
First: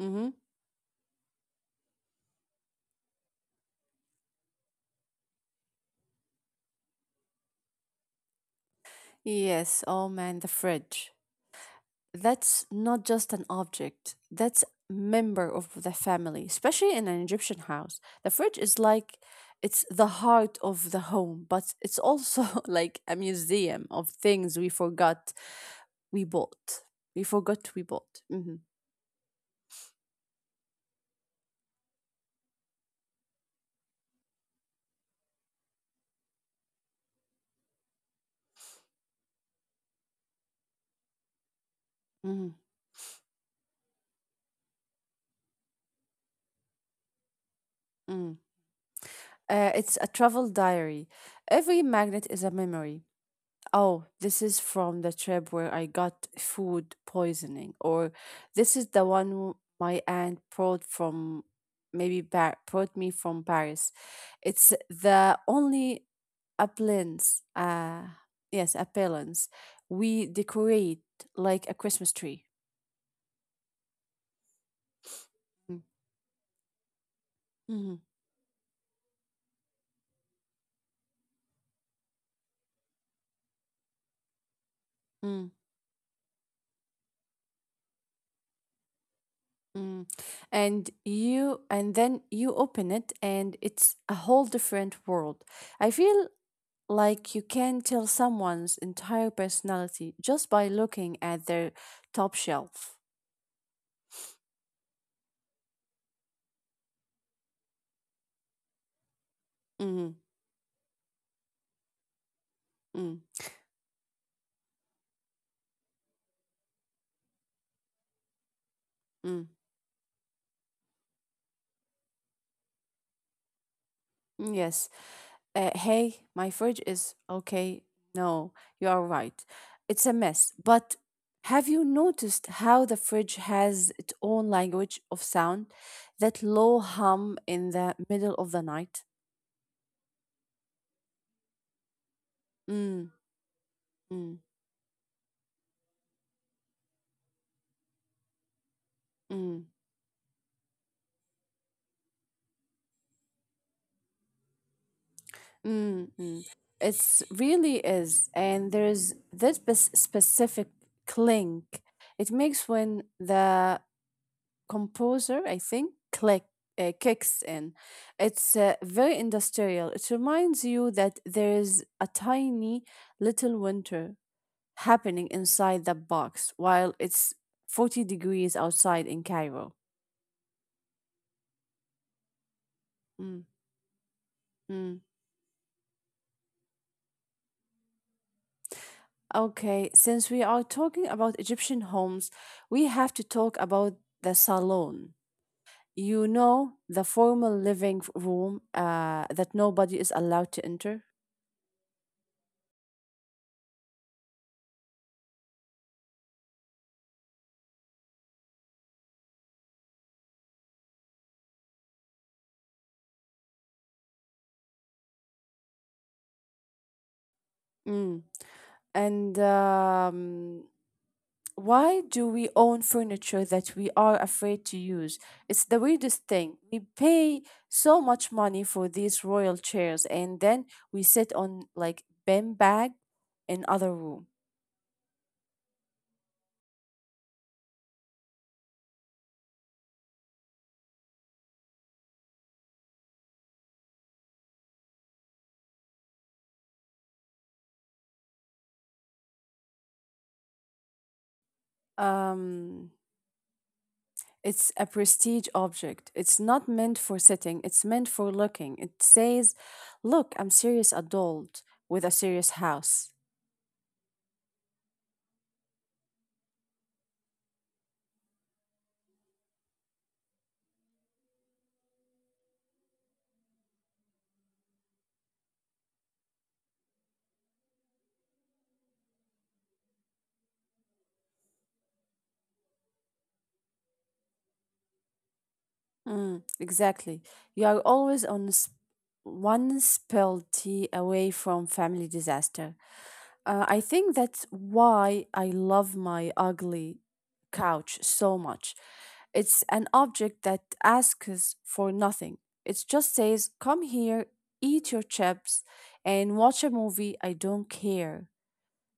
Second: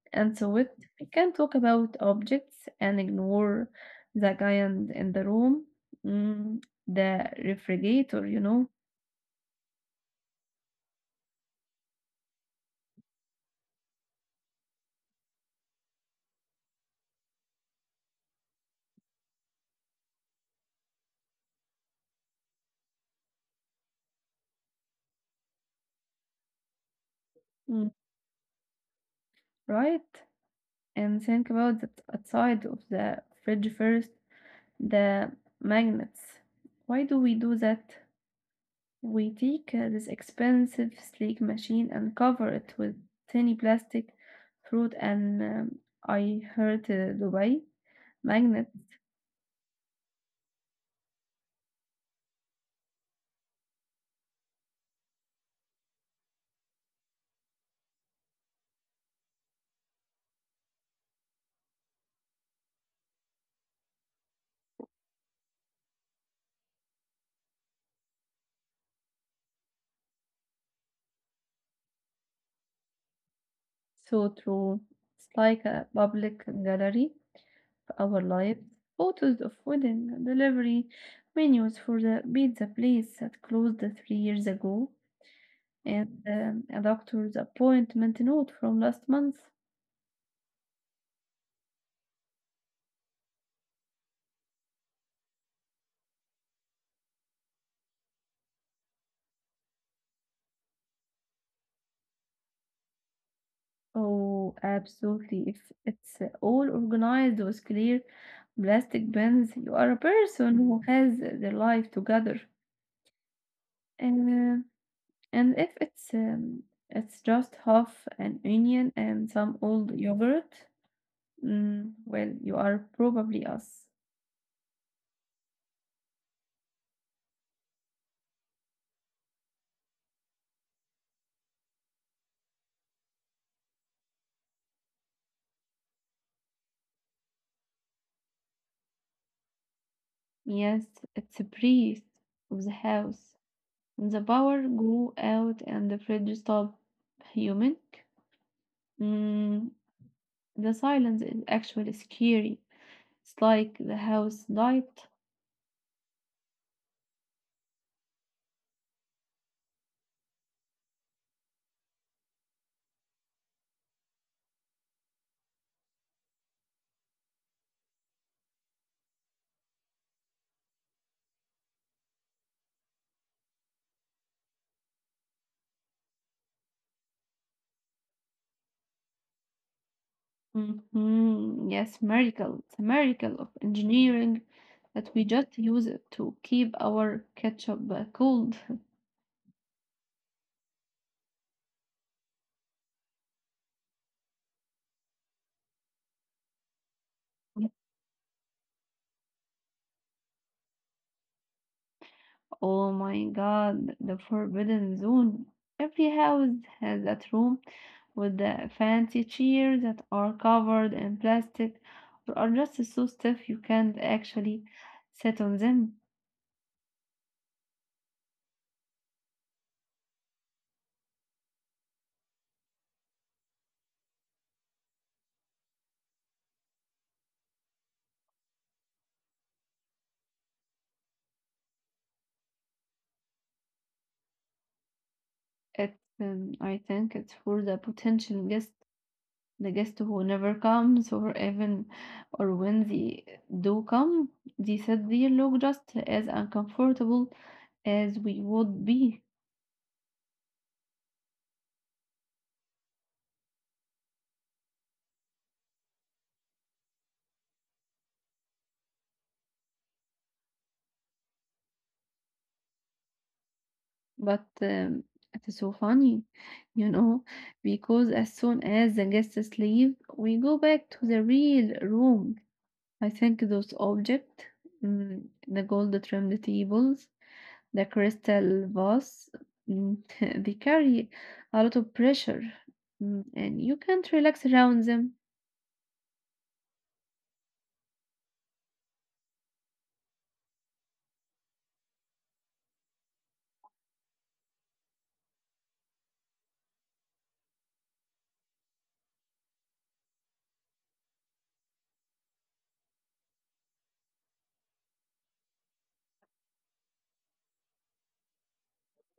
hmm.
and saw it. We can talk about objects and ignore the guy in the room, mm, the refrigerator, you know,
Yes. Oh man, the fridge. That's not just an object, that's member of the family. Especially in an Egyptian house, the fridge is like it's the heart of the home, but it's also like a museum of things we forgot we bought we
mm,
forgot we bought. Hmm
right? And think about that outside of the fridge first. The magnets. Why do we do that? We take this expensive sleek machine and cover
hmm
it with tiny plastic fruit and I heard Dubai
mm.
magnet
It's a travel diary. Every magnet is a memory. Oh, this is from the trip where I got food poisoning, or this is the one my aunt brought from brought me from Paris. It's the only appliance, yes, appliance we decorate like a Christmas tree.
so true. It's like
Mm,
a public gallery of
mm-hmm.
our lives. Photos of wedding delivery menus for the pizza place that closed 3 years ago
Mm,
and a doctor's appointment note from last month.
mm. And then you open it, and it's a whole different world. I feel like you can tell someone's entire personality just by looking at their top shelf.
Oh, absolutely. If it's all organized with clear plastic bins, you are a
Mm,
person who has their life together.
mm,
And uh, and if it's it's just half an onion and some
mm,
old yogurt, mm, well, you are probably us.
mm, yes. Hey, my fridge is okay. No, you are right. It's a mess. But have you noticed how the fridge has its own language of sound? That low hum in the middle of the night?
Yes, it's a priest of the
Mm,
house. The
mm,
power go out and the fridge stop humming. Mm,
mm.
the silence is actually scary. It's like the house light.
Mm, mm. It's really is, and there's this specific clink it makes when the composer, I think, click kicks in. It's very industrial. It reminds you that there is a tiny little winter happening inside the box while it's 40 degrees outside in Cairo.
Hmm. Yes, miracle. It's a miracle of
Mm,
engineering that
mm.
we just use it to keep our ketchup cold.
Okay, since we are talking about Egyptian homes, we have to talk about the salon. You know, the formal living room that nobody is allowed to enter.
Oh my God, the forbidden zone. Every house has that room with the fancy chairs that are covered in plastic or are just so stiff you can't actually sit on them.
Mm. And why do we own furniture that we are afraid to use? It's the weirdest thing. We pay so much money for these royal chairs, and then we sit on like beanbag in other room.
It, I think it's for the potential guests. The guest who never comes or even or when they do come, they said they look just as uncomfortable as we would be.
Um, It's a prestige object. It's not meant for sitting, it's meant for looking. It says, look, I'm serious adult with a serious house.
But it's so funny, you know, because as soon as the guests leave, we go back to the real room. I think those objects, the gold trimmed tables, the crystal vase, mm, they carry a lot of pressure, and you can't relax around them.
Mm, exactly. You are always on one spilled tea away from family disaster. I think that's why I love my ugly couch so much. It's an object that asks for nothing. It just says, come here, eat your chips, and watch a movie. I don't care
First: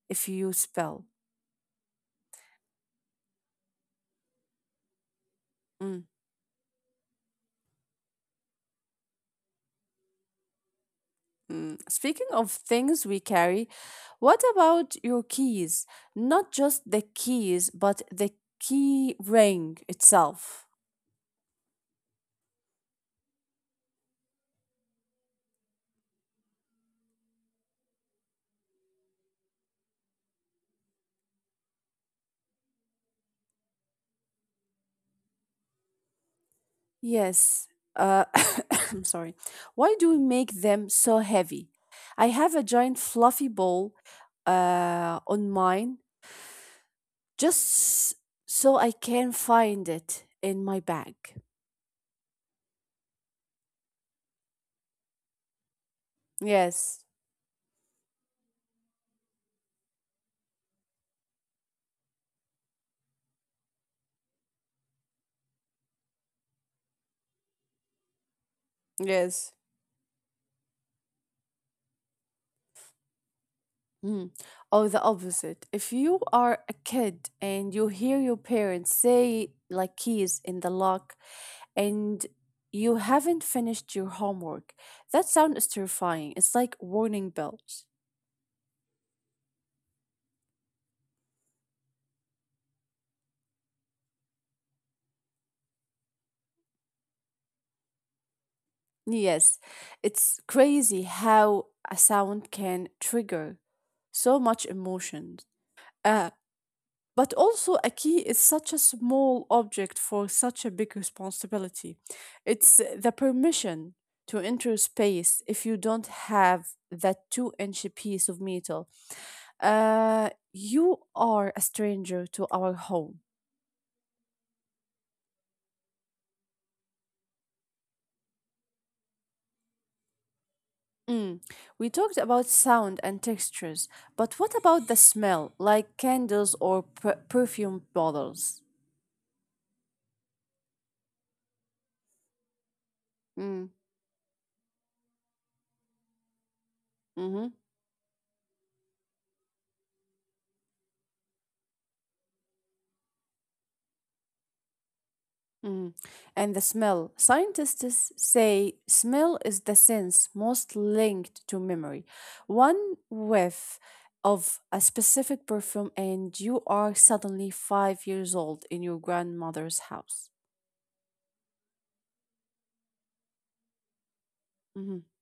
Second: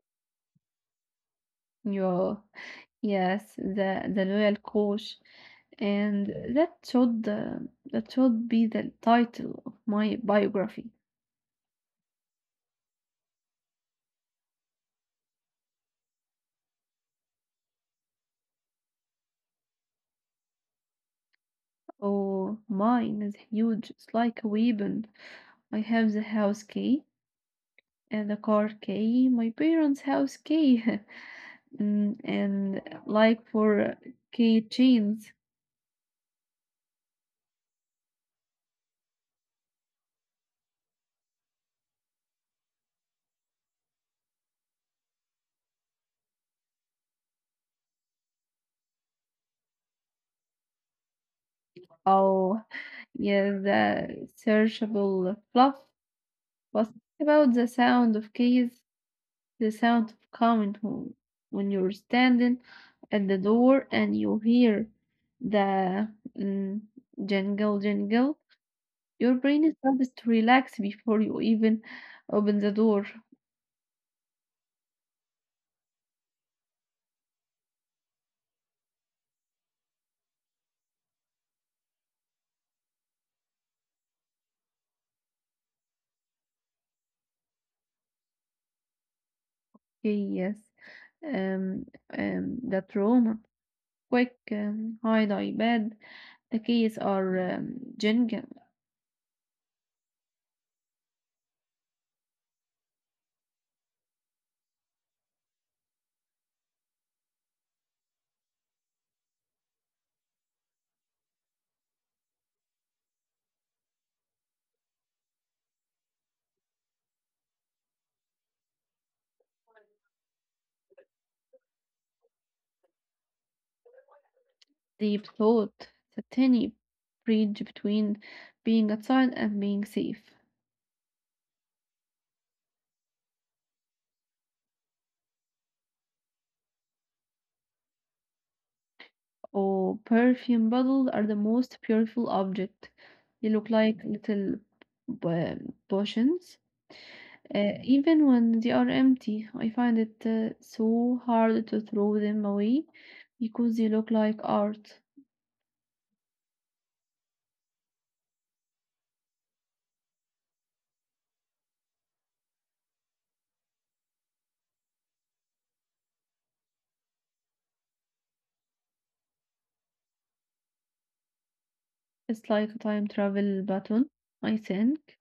if you spell.
Yo, yes, the loyal coach,
Mm,
and that should that should be the title of my biography.
mm. Speaking of things we carry, what about your keys? Not just the keys, but the key ring itself.
Oh, mine is huge. It's like a weapon. I have the house key and the car key, my parents' house key, and like for key chains.
Yes. Uh, I'm sorry. Why do we make them so heavy? I have a giant fluffy ball on mine just so I can find it in my bag.
Oh, yeah, the searchable fluff was
Yes.
about the sound of keys, the sound of coming home. When you're standing at the door and you hear the mm, jingle, jingle,
Yes.
your brain starts to relax before you even open the door.
Mm. Or the opposite. If you are a kid and you hear your parents say, like, keys in the lock, and you haven't finished your homework, that sound is terrifying. It's like warning bells.
Okay, yes. Um, the trauma. Quick, hide iPad. The keys are jingle.
Yes, it's crazy how a sound can trigger so much emotion. Uh, but also, a key is such a small object for such a big responsibility. It's the permission to enter space if you don't have that two-inch piece of metal. You are a stranger to our home.
Deep thought, the tiny bridge between being outside and being safe.
Mm. We talked about sound and textures, but what about the smell, like candles or perfume bottles?
Oh, perfume bottles are the most beautiful object. They
Mm.
look like little potions.
Mm-hmm.
Even when they are empty, I find it so hard to throw them away because they look like art.
Mm. And the smell. Scientists say smell is the sense most linked to memory. One whiff of a specific perfume, and you are suddenly 5 years old in your grandmother's house.
It's like a time travel button, I
Mm-hmm.
think.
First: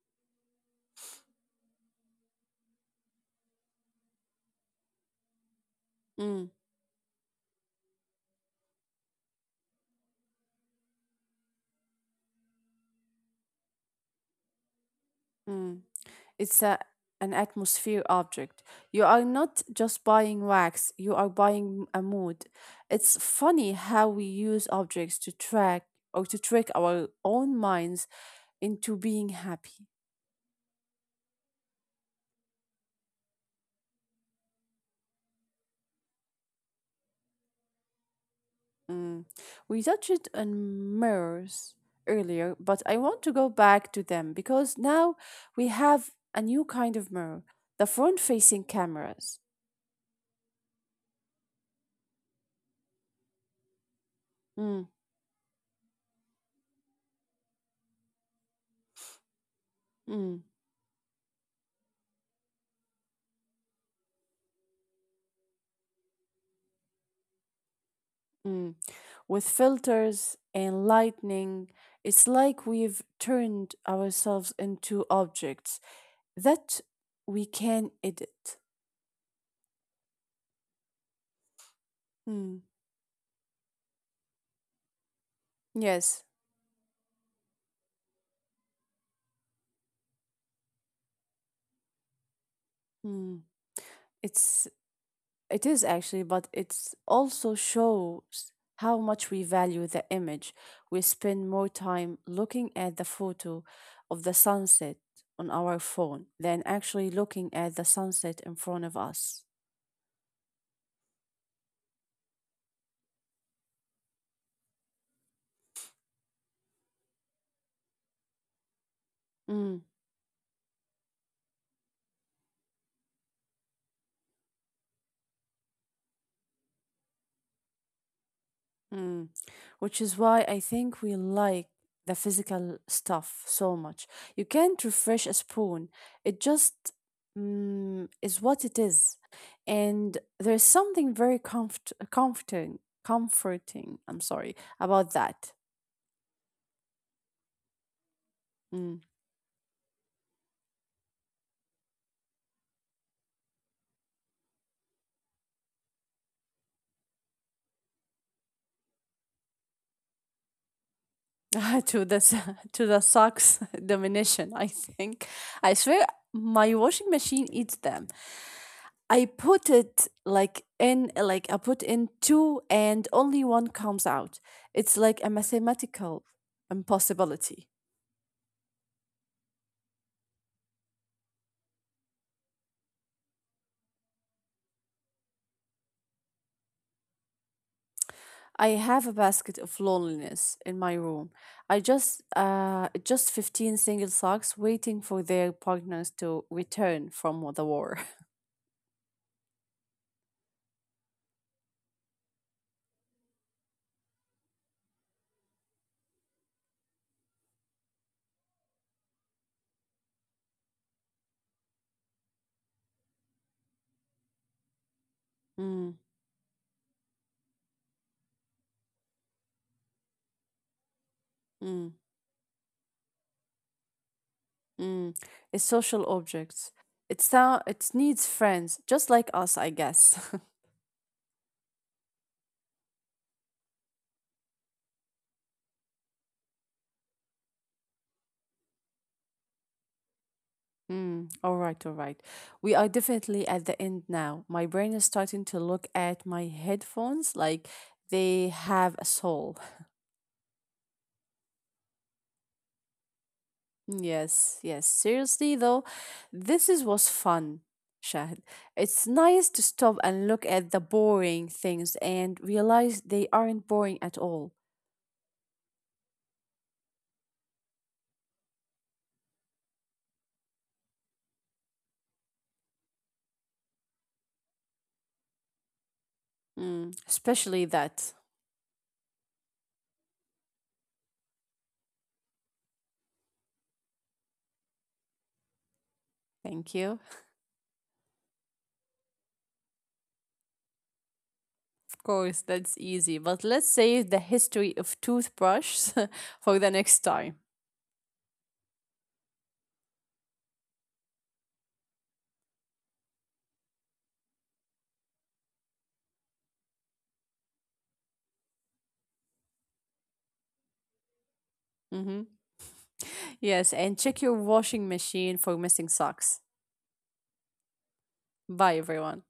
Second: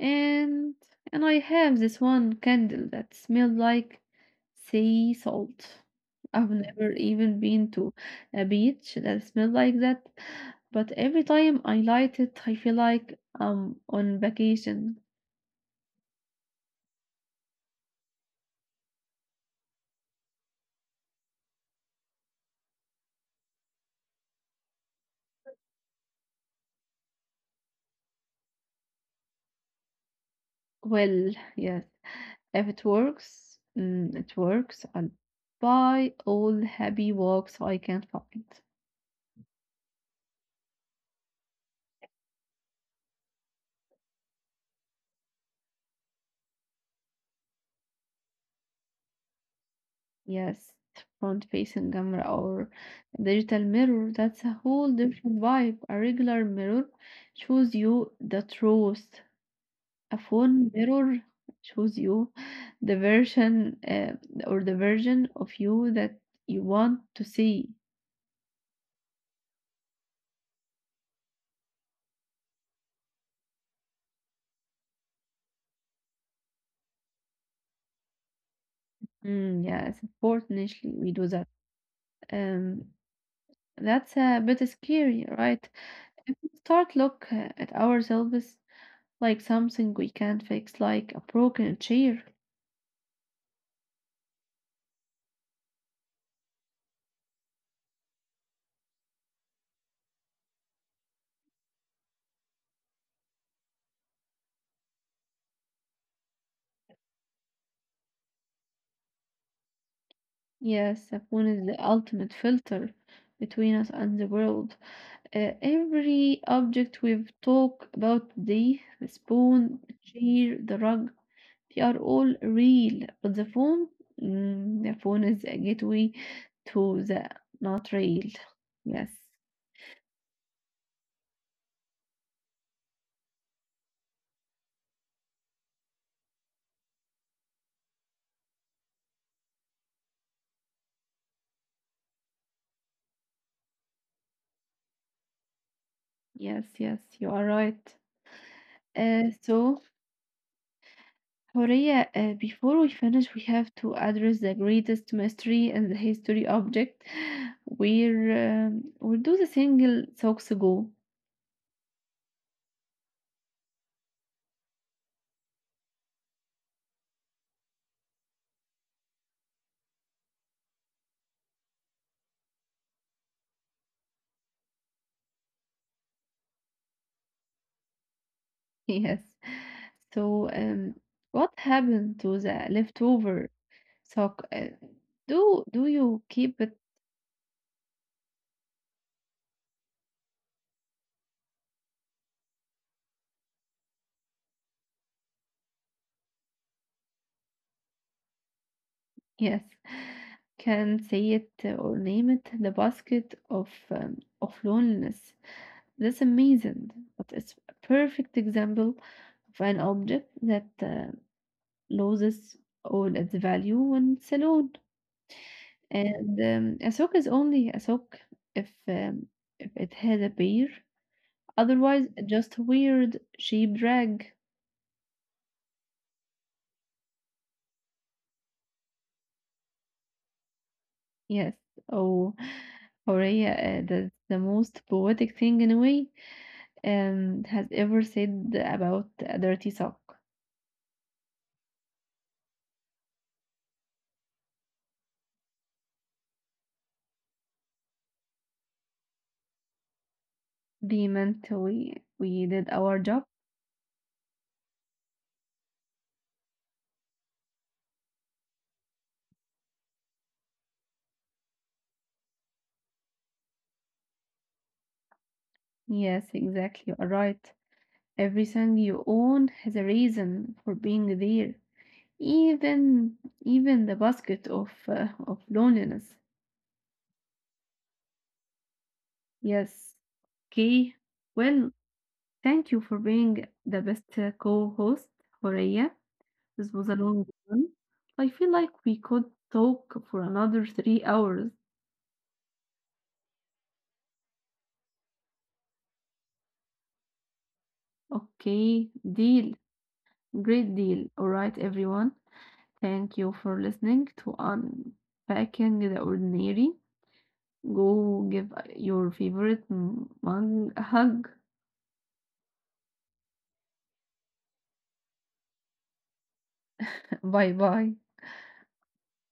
and and I have this one candle that smelled like sea salt.
Mm.
I've never even been to a beach that smelled like that, but every time I light it, I feel like I'm on vacation.
Mm. It's a, an atmosphere object. You are not just buying wax, you are buying a mood. It's funny how we use objects to track or to trick our own minds into being happy.
Well, yes, if it works, it works. I'll buy all happy walks I can find.
Mm. We touched it on mirrors earlier, but I want to go back to them because now we have a new kind of mirror, the front facing cameras.
Yes, front-facing camera or digital mirror, that's a
Mm,
whole different vibe. A regular mirror shows you the truth. A
mm.
phone mirror shows you the version or the version of you that you want to see.
Mm. With filters and lightning, it's like we've turned ourselves into objects that we can edit.
Yes, unfortunately, we do that.
Mm.
Um, that's a bit scary, right?
Yes.
If we start look at ourselves like something we can't fix, like a broken chair.
Mm. It's it is actually, but it's also shows how much we value the image. We spend more time looking at the photo of the sunset on our phone than actually looking at the sunset in front of us.
Yes, the phone is the ultimate filter between us and the world. Every object we've talked about today, the spoon,
Mm.
the chair, the rug, they are all real. But the phone, the phone is a gateway to the not real. Yes,
Mm. Which is why I think we like the physical stuff so much. You can't refresh a spoon, it just is what it is. And there's something very comforting, I'm sorry, about that.
yes, you are right.
Mm.
So Horea, before we finish, we have to address the greatest mystery in the history object. Where do the single socks go?
To the socks domination I think. I swear my washing machine eats them. I put it like in like I put in two and only one comes out. It's like a mathematical impossibility.
Yes. So, what happened to the leftover sock? Do you keep it?
I have a basket of loneliness in my room. I just 15 single socks waiting for their partners to return from the war.
Yes. Can say it or name it the basket of loneliness. That's amazing, but it's a perfect example of an object that. Loses all its value in Ceylon.
Mm,
And a sock is only a sock if if it has a bear.
mm.
Otherwise, just weird sheep rag.
Mm, a social object. It sound it needs friends, just like us, I guess.
Yes. Oh, Horea, that's the most poetic thing in a way has ever said about a dirty sock.
Mm, all right, all right. We are definitely at the end now. My brain is starting to look at my headphones like they have a soul.
They meant we did our job.
Yes, yes. Seriously though, this is was fun. Shahid. It's nice to stop and look at the boring things and realize they aren't boring at all.
Yes, exactly. You are right. Everything you own has a reason for being there. Even the basket of loneliness.
Mm, especially that.
Yes. Okay. Well, thank you for being the best co-host, Horea. This
Thank
was a
you.
long one. I feel like we could talk for another 3 hours.
Course, that's easy. But let's save the history of toothbrushes for the next time.
Okay, deal. Great deal. All right, everyone. Thank you for listening to Unpacking the Ordinary. Go give your favorite one a hug.
Hmm. Yes, and check your washing machine for missing socks.
Bye bye.
Bye, everyone.